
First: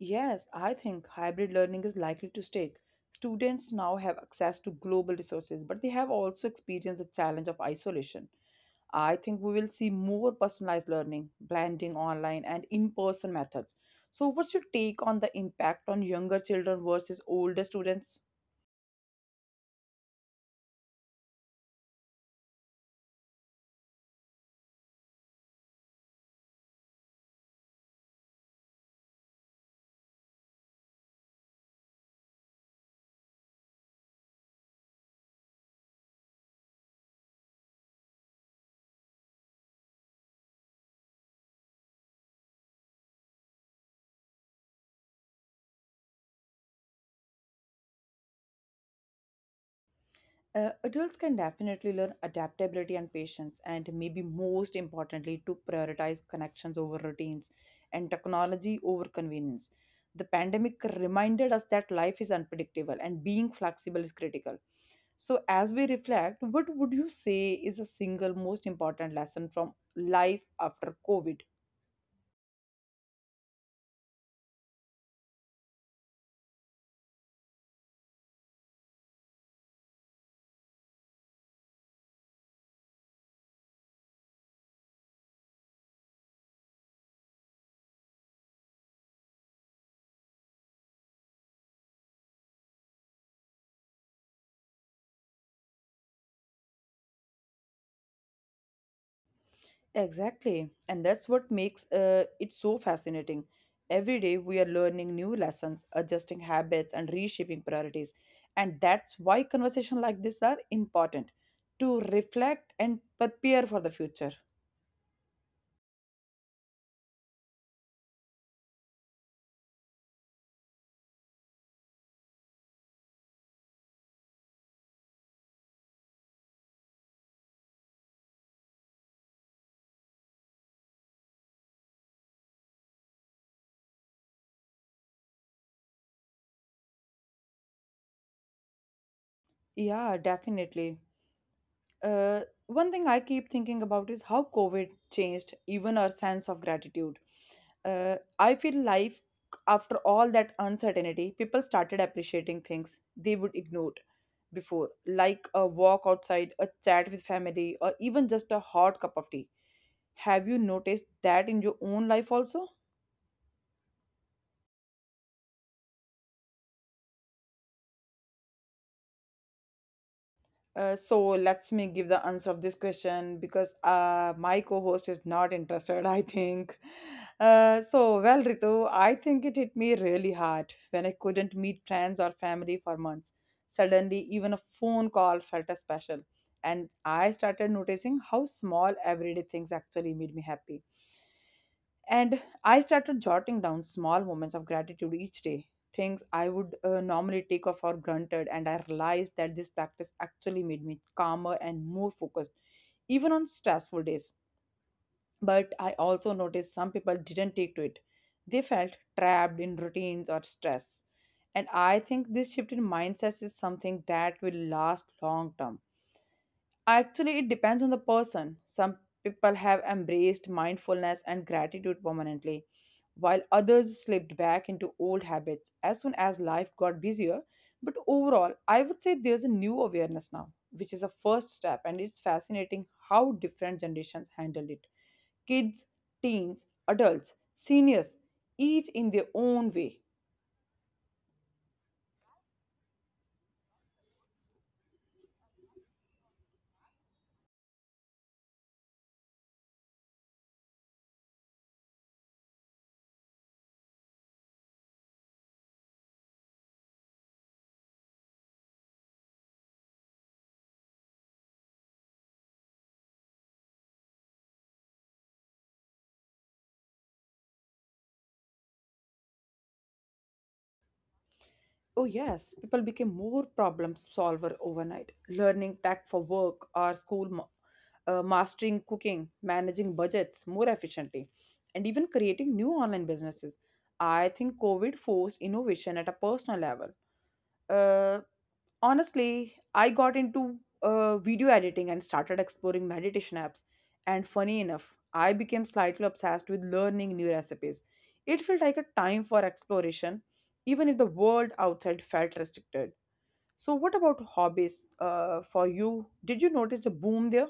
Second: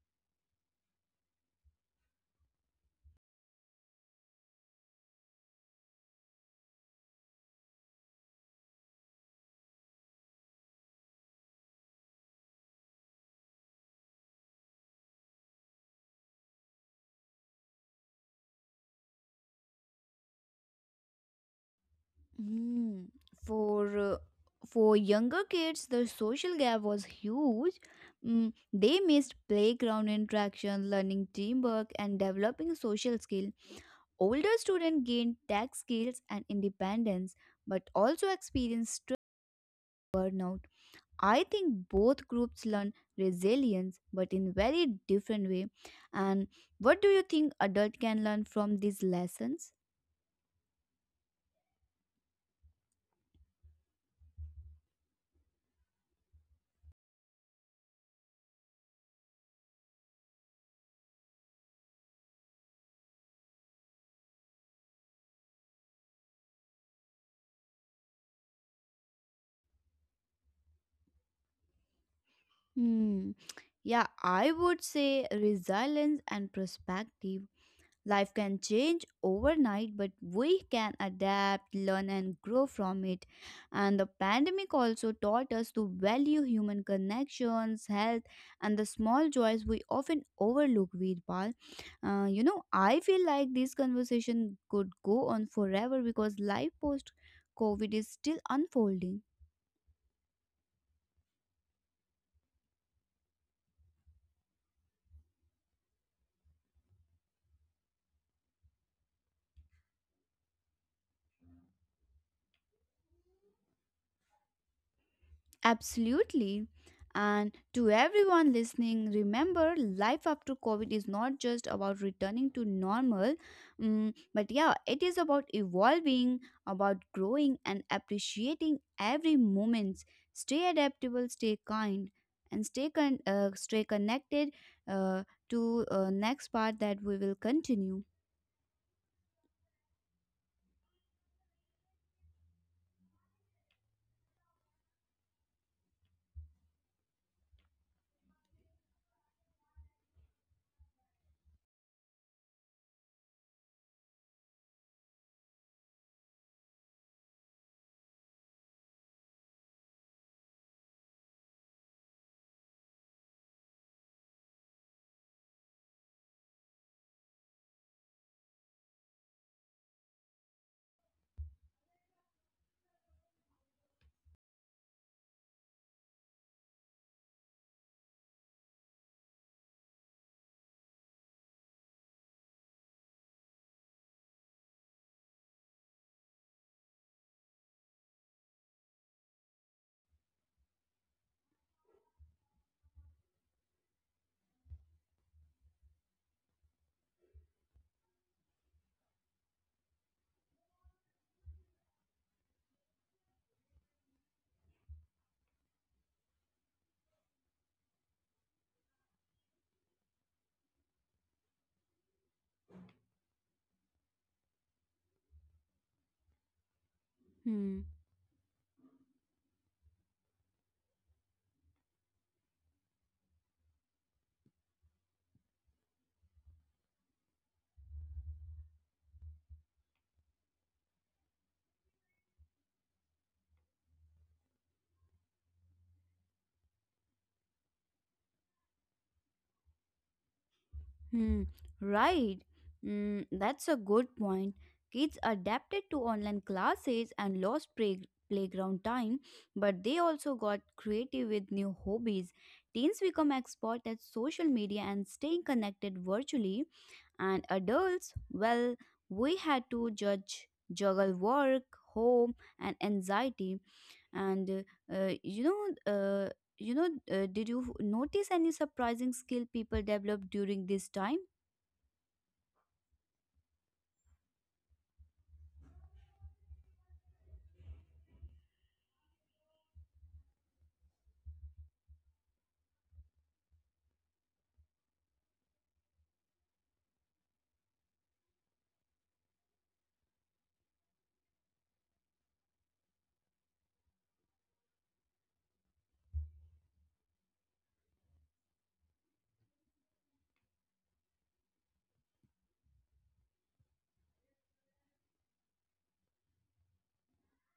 S1: Yes, I think hybrid learning is likely to stay. Students now have access to global resources, but they have also experienced the challenge of isolation. I think we will see more personalized learning, blending online and in person methods. So, what's your take on the impact on younger children versus older students?
S2: Mm, for uh, for younger kids, the social gap was huge. Mm, they missed playground interaction, learning teamwork, and developing social skill. Older students gained tech skills and independence, but also experienced stress and burnout. I think both groups learn resilience, but in very different way. And what do you think adult can learn from these lessons?
S1: Uh, adults can definitely learn adaptability and patience, and maybe most importantly, to prioritize connections over routines and technology over convenience. The pandemic reminded us that life is unpredictable and being flexible is critical. So, as we reflect, what would you say is the single most important lesson from life after COVID?
S2: Hmm. Yeah, I would say resilience and perspective. Life can change overnight, but we can adapt, learn, and grow from it. And the pandemic also taught us to value human connections, health, and the small joys we often overlook, Veerpal. Uh, you know, I feel like this conversation could go on forever because life post COVID is still unfolding.
S1: Exactly. And that's what makes uh, it so fascinating. Every day we are learning new lessons, adjusting habits, and reshaping priorities. And that's why conversations like this are important to reflect and prepare for the future.
S2: Absolutely. And to everyone listening, remember life after COVID is not just about returning to normal, mm, but yeah, it is about evolving, about growing, and appreciating every moment. Stay adaptable, stay kind, and stay, con- uh, stay connected uh, to uh, next part that we will continue.
S1: Yeah, definitely. Uh, One thing I keep thinking about is how COVID changed even our sense of gratitude. uh, I feel life after all that uncertainty people started appreciating things they would ignore before like a walk outside a chat with family or even just a hot cup of tea have you noticed that in your own life also. Uh, so let's me give the answer of this question because uh, my co-host is not interested I think uh, so well Ritu I think it hit me really hard when I couldn't meet friends or family for months suddenly even a phone call felt a special and I started noticing how small everyday things actually made me happy and I started jotting down small moments of gratitude each day, things I would uh, normally take off for granted. And I realized that this practice actually made me calmer and more focused, even on stressful days. But I also noticed some people didn't take to it, they felt trapped in routines or stress. And I think this shift in mindset is something that will last long term. Actually, it depends
S2: Hmm.
S1: on the person. Some people have embraced mindfulness and gratitude permanently, while others slipped back into old habits as soon as life got busier. But overall, I would say there's a new awareness now, which is a first step, and it's fascinating how different generations handle it. Kids, teens, adults, seniors, each in their own way.
S2: Hmm, right. Mm, that's a good point. Kids adapted to online classes and lost play- playground time, but they also got creative with new hobbies. Teens become expert at social media and staying connected virtually, and adults, well, we had to judge, juggle work, home, and anxiety. And uh, you know, uh, you know, uh, did you notice any surprising skill people developed during this time?
S1: Oh, yes, people became more problem solver overnight, learning tech for work or school, ma- uh, mastering cooking, managing budgets more efficiently, and even creating new online businesses. I think COVID forced innovation at a personal level. Uh, Honestly, I got into uh, video editing and started exploring meditation apps. And funny enough, I became slightly obsessed with learning new recipes. It felt like a time for exploration, even if the world outside felt restricted. So, what about hobbies uh, for you? Did you notice the boom there?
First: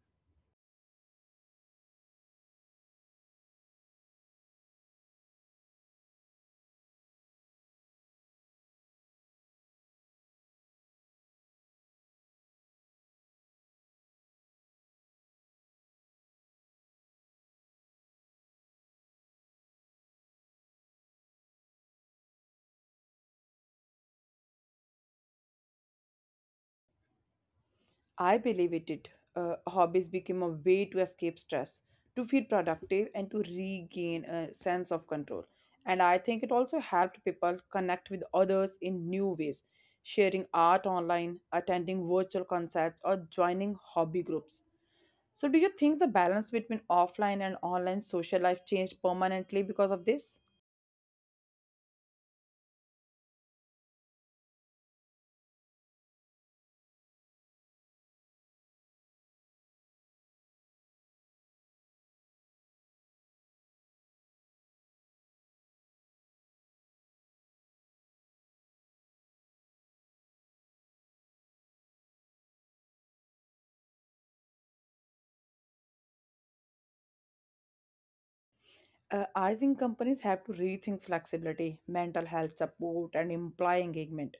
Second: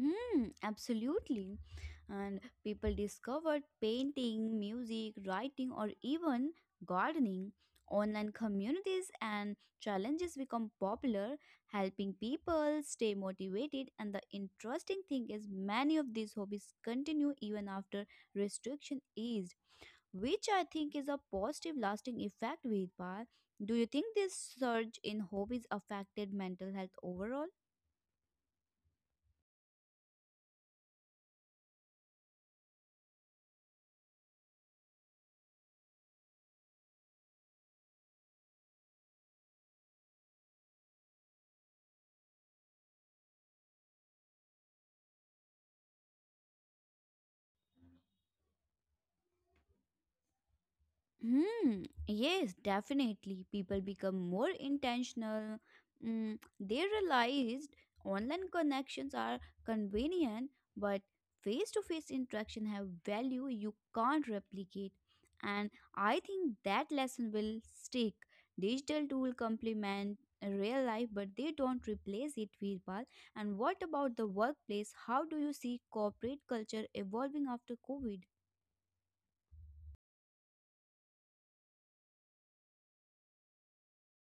S2: Hmm. Absolutely. And people discovered painting, music, writing, or even gardening. Online communities and challenges become popular, helping people stay motivated. And the interesting thing is, many of these hobbies continue even after restriction eased, which I think is a positive lasting effect, Vidpal. Do you think this surge in hobbies affected mental health overall?
S1: I believe it did. Uh, hobbies became a way to escape stress, to feel productive, and to regain a sense of control. And I think it also helped people connect with others in new ways, sharing art online, attending virtual concerts, or joining hobby groups. So, do you think the balance between offline and online social life changed permanently because of this?
S2: Hmm. Yes, definitely. People become more intentional. Mm, they realized online connections are convenient, but face-to-face interaction have value you can't replicate. And I think that lesson will stick. Digital tool complement real life, but they don't replace it, Virpal. And what about the workplace? How do you see corporate culture evolving after COVID?
S1: Uh, I think companies have to rethink flexibility, mental health support, and employee engagement.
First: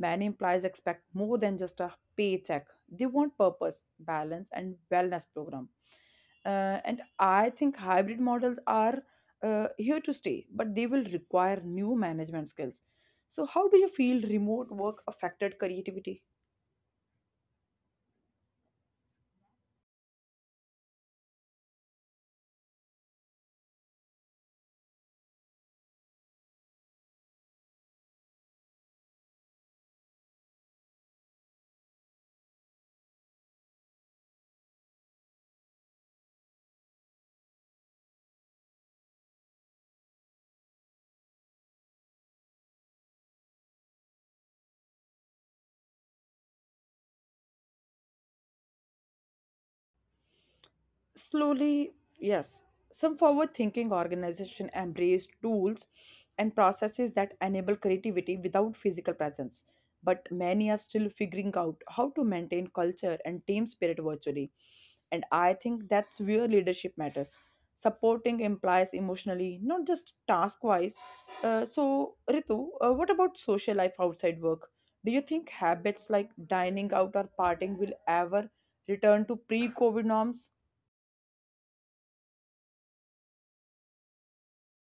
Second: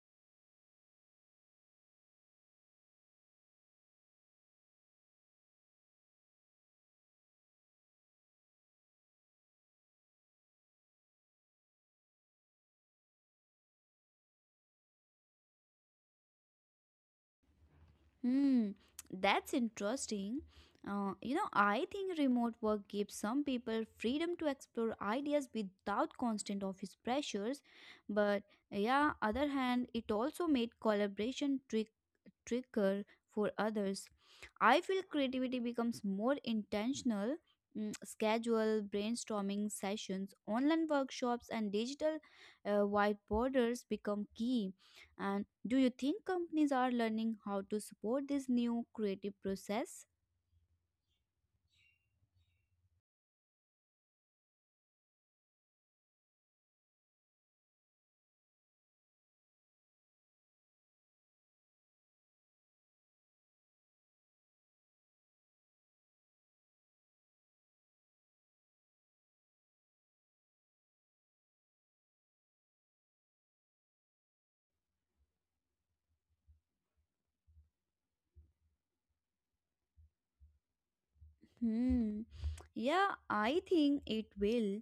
S1: Many employees expect more than just a paycheck. They want purpose, balance, and wellness program. Uh, and I think hybrid models are uh, here to stay, but they will require new management skills. So, how do you feel remote work affected creativity?
S2: Hmm, that's interesting. Uh, you know, I think remote work gives some people freedom to explore ideas without constant office pressures, but yeah, other hand, it also made collaboration trick trickier for others. I feel creativity becomes more intentional. Mm, schedule brainstorming sessions, online workshops, and digital uh, whiteboarders become key. And do you think companies are learning how to support this new creative process?
S1: Slowly, yes, some forward thinking organization embraced tools and processes that enable creativity without physical presence. But many are still figuring out how to maintain culture and team spirit virtually. And I think that's where leadership matters. Supporting implies emotionally, not just task wise. Uh, so, Ritu, uh, what about social life outside work? Do you think habits like dining out or partying will ever return to pre COVID norms?
S2: Hmm. Yeah, I think it will,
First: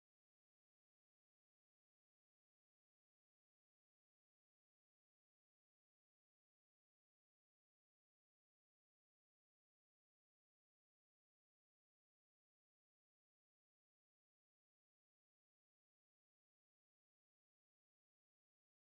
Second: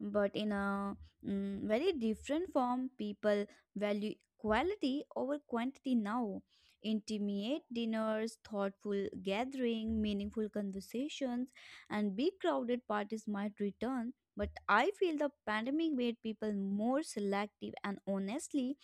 S2: but in a mm, very different form. People value quality over quantity now. Intimate dinners, thoughtful gathering, meaningful conversations, and big crowded parties might return. But I feel the pandemic made people more selective and honestly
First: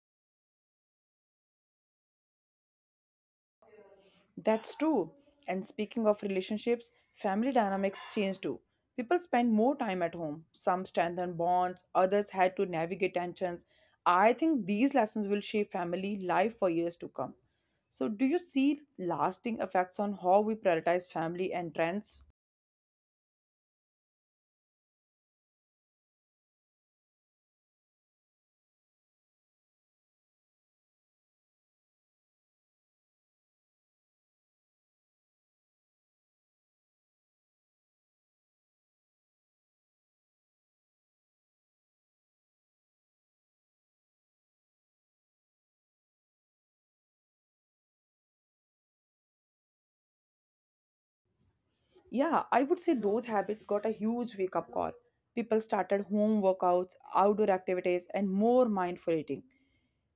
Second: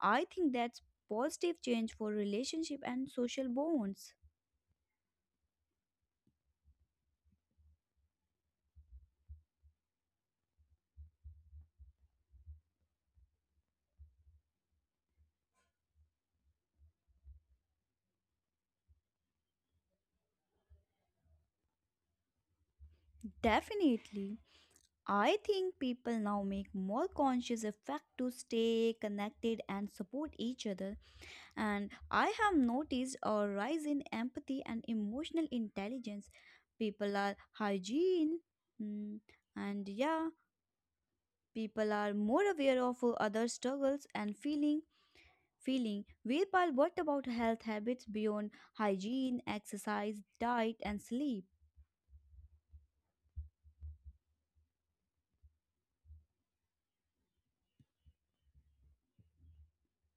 S2: I think that's positive change for relationship and social bonds.
S1: That's true. And speaking of relationships, family dynamics change too. People spend more time at home. Some strengthen bonds, others had to navigate tensions. I think these lessons will shape family life for years to come. So, do you see lasting effects on how we prioritize family and trends?
S2: Definitely. I think people now make more conscious effort to stay connected and support each other and I have noticed a rise in empathy and emotional intelligence. People are hygiene mm, and yeah, people are more aware of uh, other struggles and feeling feeling. Veerpal, what about health habits beyond hygiene, exercise, diet, and sleep?
S1: Yeah, I would say those habits got a huge wake up call. People started home workouts, outdoor activities, and more mindful eating.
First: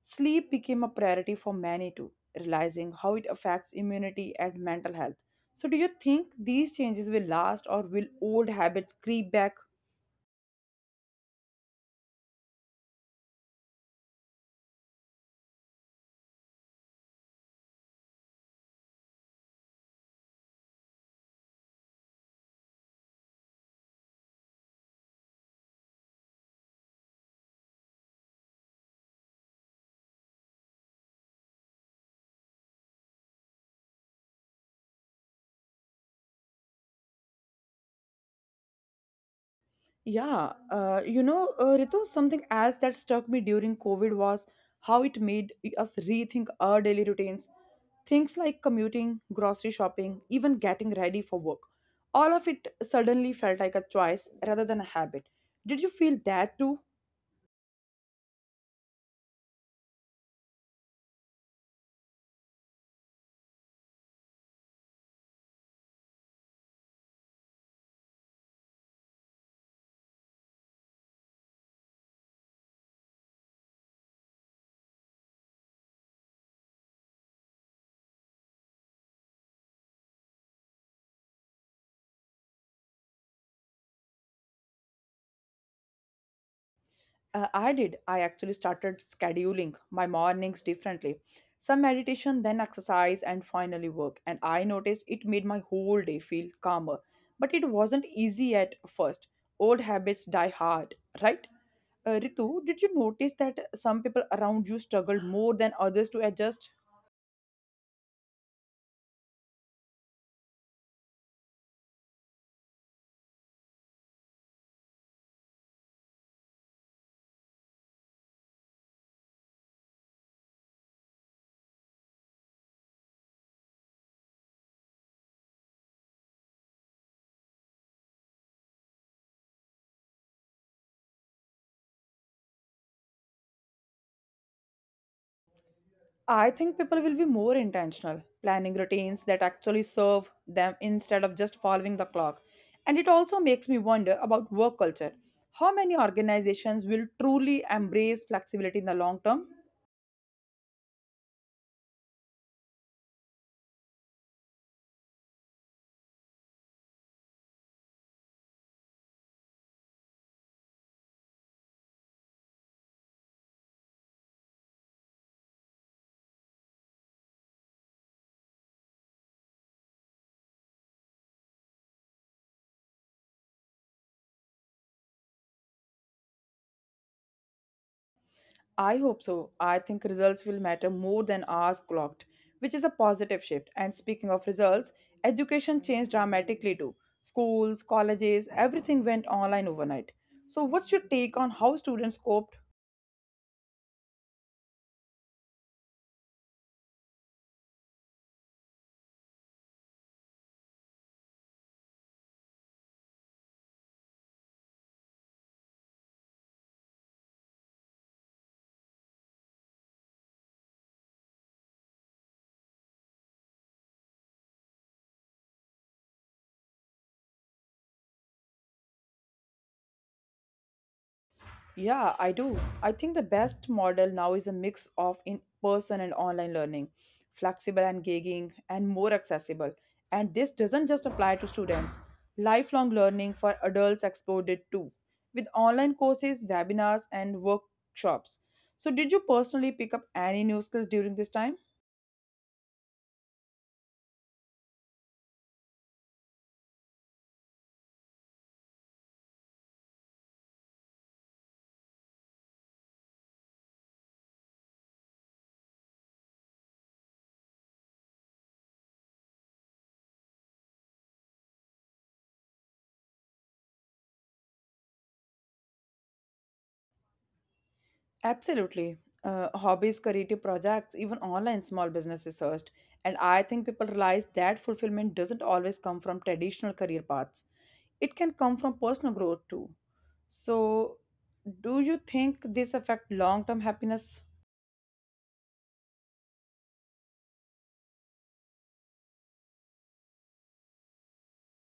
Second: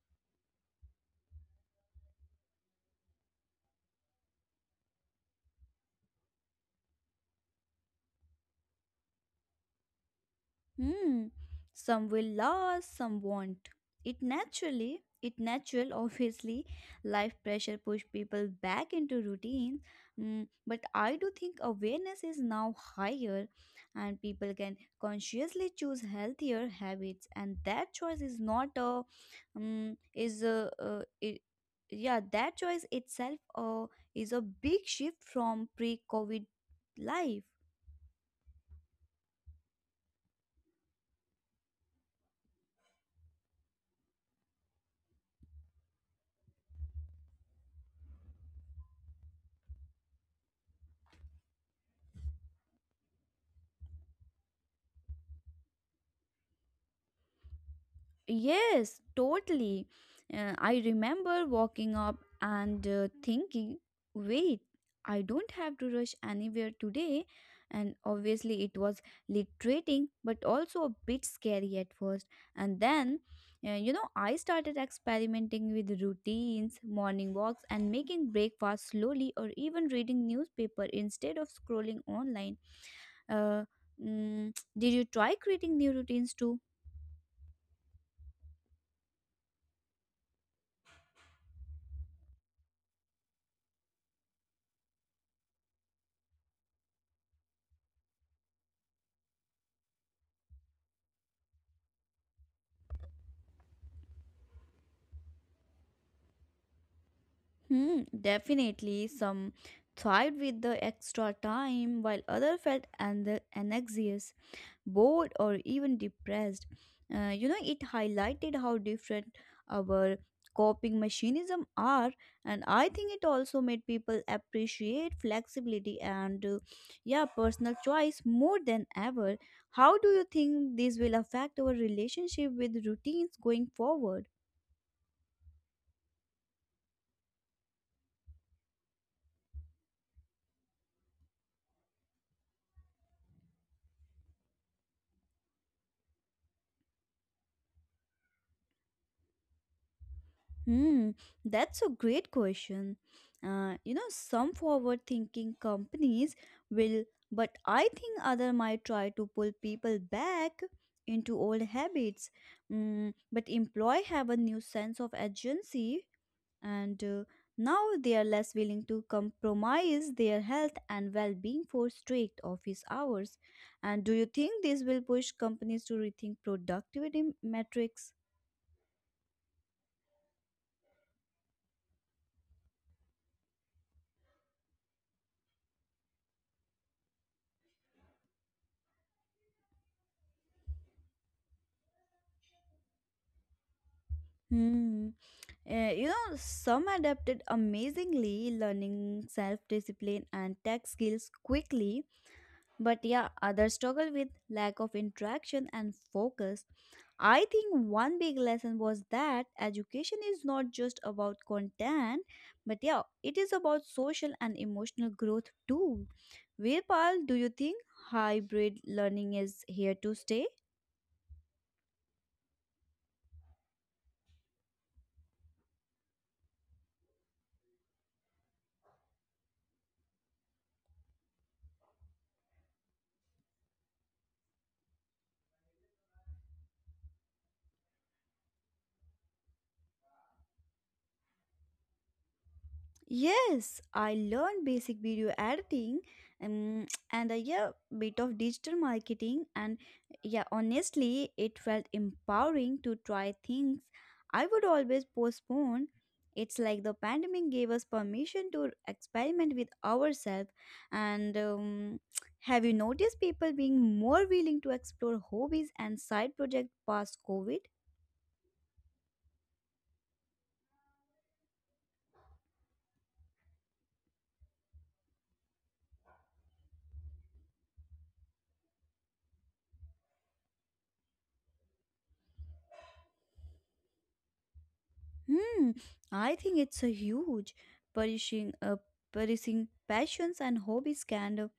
S1: Sleep became a priority for many too, realizing how it affects immunity and mental health. So, do you think these changes will last or will old habits creep back?
S2: Hmm. Some will last, some won't. It naturally, it natural, obviously, life pressure push people back into routines. Mm, but I do think awareness is now higher, and people can consciously choose healthier habits, and that choice is not a, um, is a, uh, it, yeah, that choice itself uh, is a big shift from pre-COVID life.
S1: Yeah, uh, you know, uh, Ritu, something else that struck me during COVID was how it made us rethink our daily routines. Things like commuting, grocery shopping, even getting ready for work. All of it suddenly felt like a choice rather than a habit. Did you feel that too?
S2: Yes, totally. Uh, I remember walking up and uh, thinking, wait, I don't have to rush anywhere today. And obviously, it was liberating, but also a bit scary at first. And then, uh, you know, I started experimenting with routines, morning walks, and making breakfast slowly, or even reading newspaper instead of scrolling online. Uh, mm, did you try creating new routines too?
S1: Uh, I did. I actually started scheduling my mornings differently. Some meditation, then exercise, and finally work. And I noticed it made my whole day feel calmer. But it wasn't easy at first. Old habits die hard, right? Uh, Ritu, did you notice that some people around you struggled more than others to adjust?
S2: Hmm, definitely. Some thrived with the extra time, while others felt an- anxious, bored, or even depressed. Uh, you know, it highlighted how different our coping mechanisms are, and I think it also made people appreciate flexibility and, uh, yeah, personal choice more than ever. How do you think this will affect our relationship with routines going forward?
S1: I think people will be more intentional, planning routines that actually serve them instead of just following the clock. And it also makes me wonder about work culture. How many organizations will truly embrace flexibility in the long term?
S2: Hmm, that's a great question. Uh, you know, some forward thinking companies will, but I think other might try to pull people back into old habits. Mm, but employee have a new sense of agency and uh, now they are less willing to compromise their health and well-being for strict office hours. And do you think this will push companies to rethink productivity metrics?
S1: I hope so. I think results will matter more than hours clocked, which is a positive shift. And speaking of results, education changed dramatically too. Schools, colleges, everything went online overnight. So, what's your take on how students coped?
S2: Hmm. Uh, you know, some adapted amazingly, learning self discipline and tech skills quickly, but yeah, others struggle with lack of interaction and focus. I think one big lesson was that education is not just about content, but yeah, it is about social and emotional growth too. Virpal, do you think hybrid learning is here to stay?
S1: Yeah, I do. I think the best model now is a mix of in person and online learning, flexible and gigging, and more accessible. And this doesn't just apply to students, lifelong learning for adults exploded too, with online courses, webinars, and workshops. So, did you personally pick up any new skills during this time?
S2: Yes, I learned basic video editing um, and a yeah, bit of digital marketing and yeah honestly it felt empowering to try things I would always postpone. It's like the pandemic gave us permission to experiment with ourselves and um, have you noticed people being more willing to explore hobbies and side projects past COVID?
S1: Absolutely. Uh, hobbies, creative projects, even online small businesses first. And I think people realize that fulfillment doesn't always come from traditional career paths. It can come from personal growth too. So, do you think this affect long-term happiness?
S2: Hmm, I think it's a huge perishing, uh, perishing passions and hobbies can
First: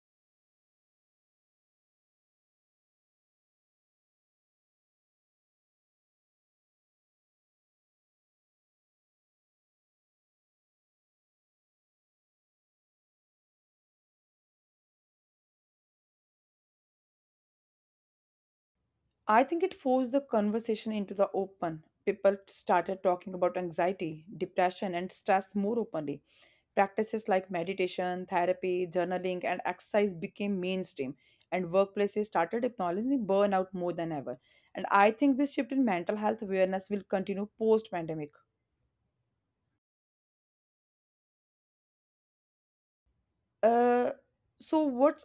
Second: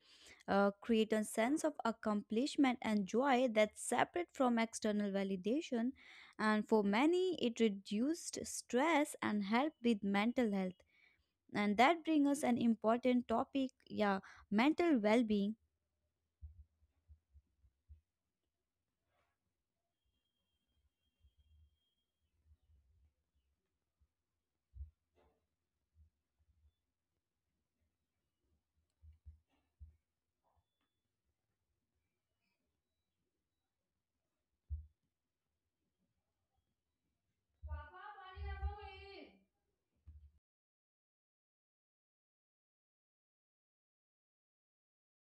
S2: uh, create a sense of accomplishment and joy that's separate from external validation. And for many, it reduced stress and helped with mental health. And that brings us an important topic, yeah, mental well-being.
S1: I think it forced the conversation into the open. People started talking about anxiety, depression, and stress more openly. Practices like meditation, therapy, journaling, and exercise became mainstream, and workplaces started acknowledging burnout more than ever. And I think this shift in mental health awareness will continue post pandemic. Uh, so, what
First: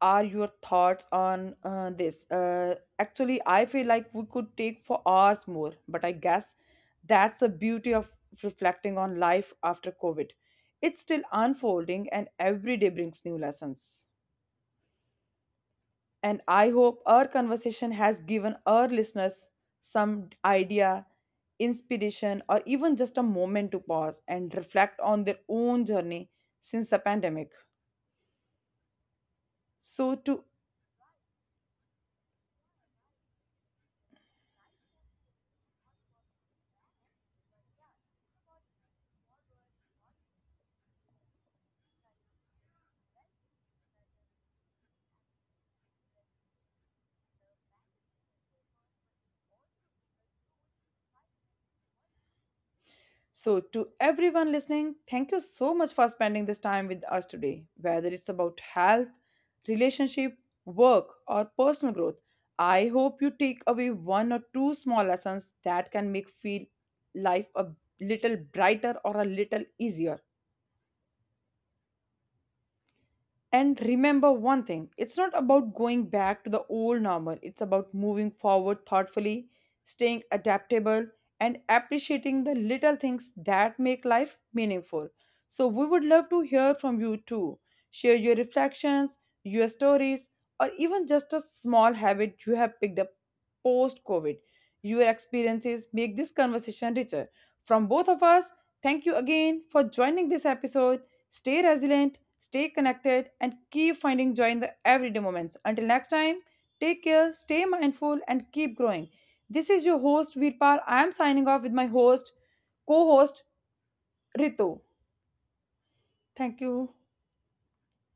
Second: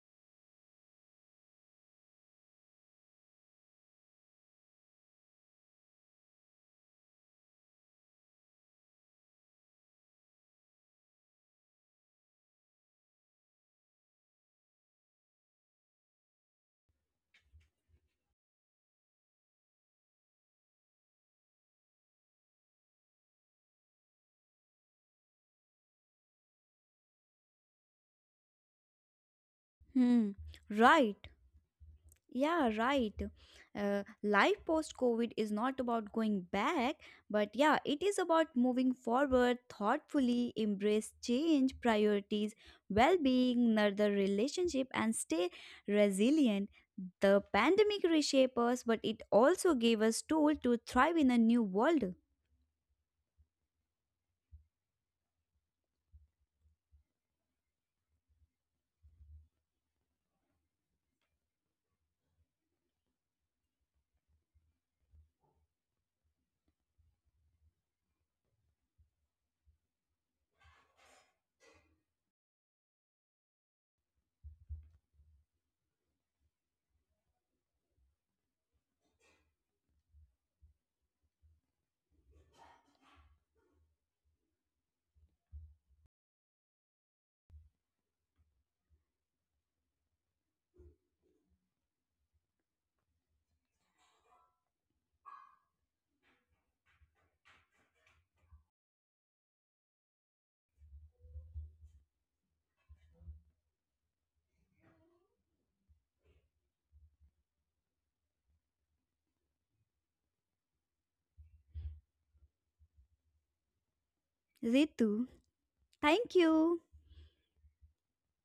S1: are your thoughts on uh, this? Uh, actually, I feel like we could take for hours more, but I guess that's the beauty of reflecting on life after COVID. It's still unfolding, and every day brings new lessons. And I hope our conversation has given our listeners some idea, inspiration, or even just a moment to pause and reflect on their own journey since the pandemic. So
S2: Hmm,
S1: to
S2: right. Yeah, right. Uh, life post COVID is not about going back, but yeah, it is about moving forward thoughtfully, embrace change, priorities, well being, nurture relationship, and stay resilient. The pandemic reshaped us, but it also gave us tool to thrive in a new world.
S1: so to everyone listening, thank you so much for spending this time with us today. Whether it's about health, relationship, work, or personal growth, I hope you take away one or two small lessons that can make feel life a little brighter or a little easier. And remember one thing it's not about going back to the old normal, it's about moving forward thoughtfully, staying adaptable, and appreciating the little things that make life meaningful. So, we would love to hear from you too. Share your reflections, your stories, or even just a small habit you have picked up post COVID. Your experiences make this conversation richer. From both of us, thank you again for joining this episode. Stay resilient, stay connected, and keep finding joy in the everyday moments. Until next time, take care, stay mindful, and keep growing. This is your host, Virpal. I am signing off with my host, co host, Ritu.
S2: Ritu, thank
S1: Thank
S2: you.
S1: you.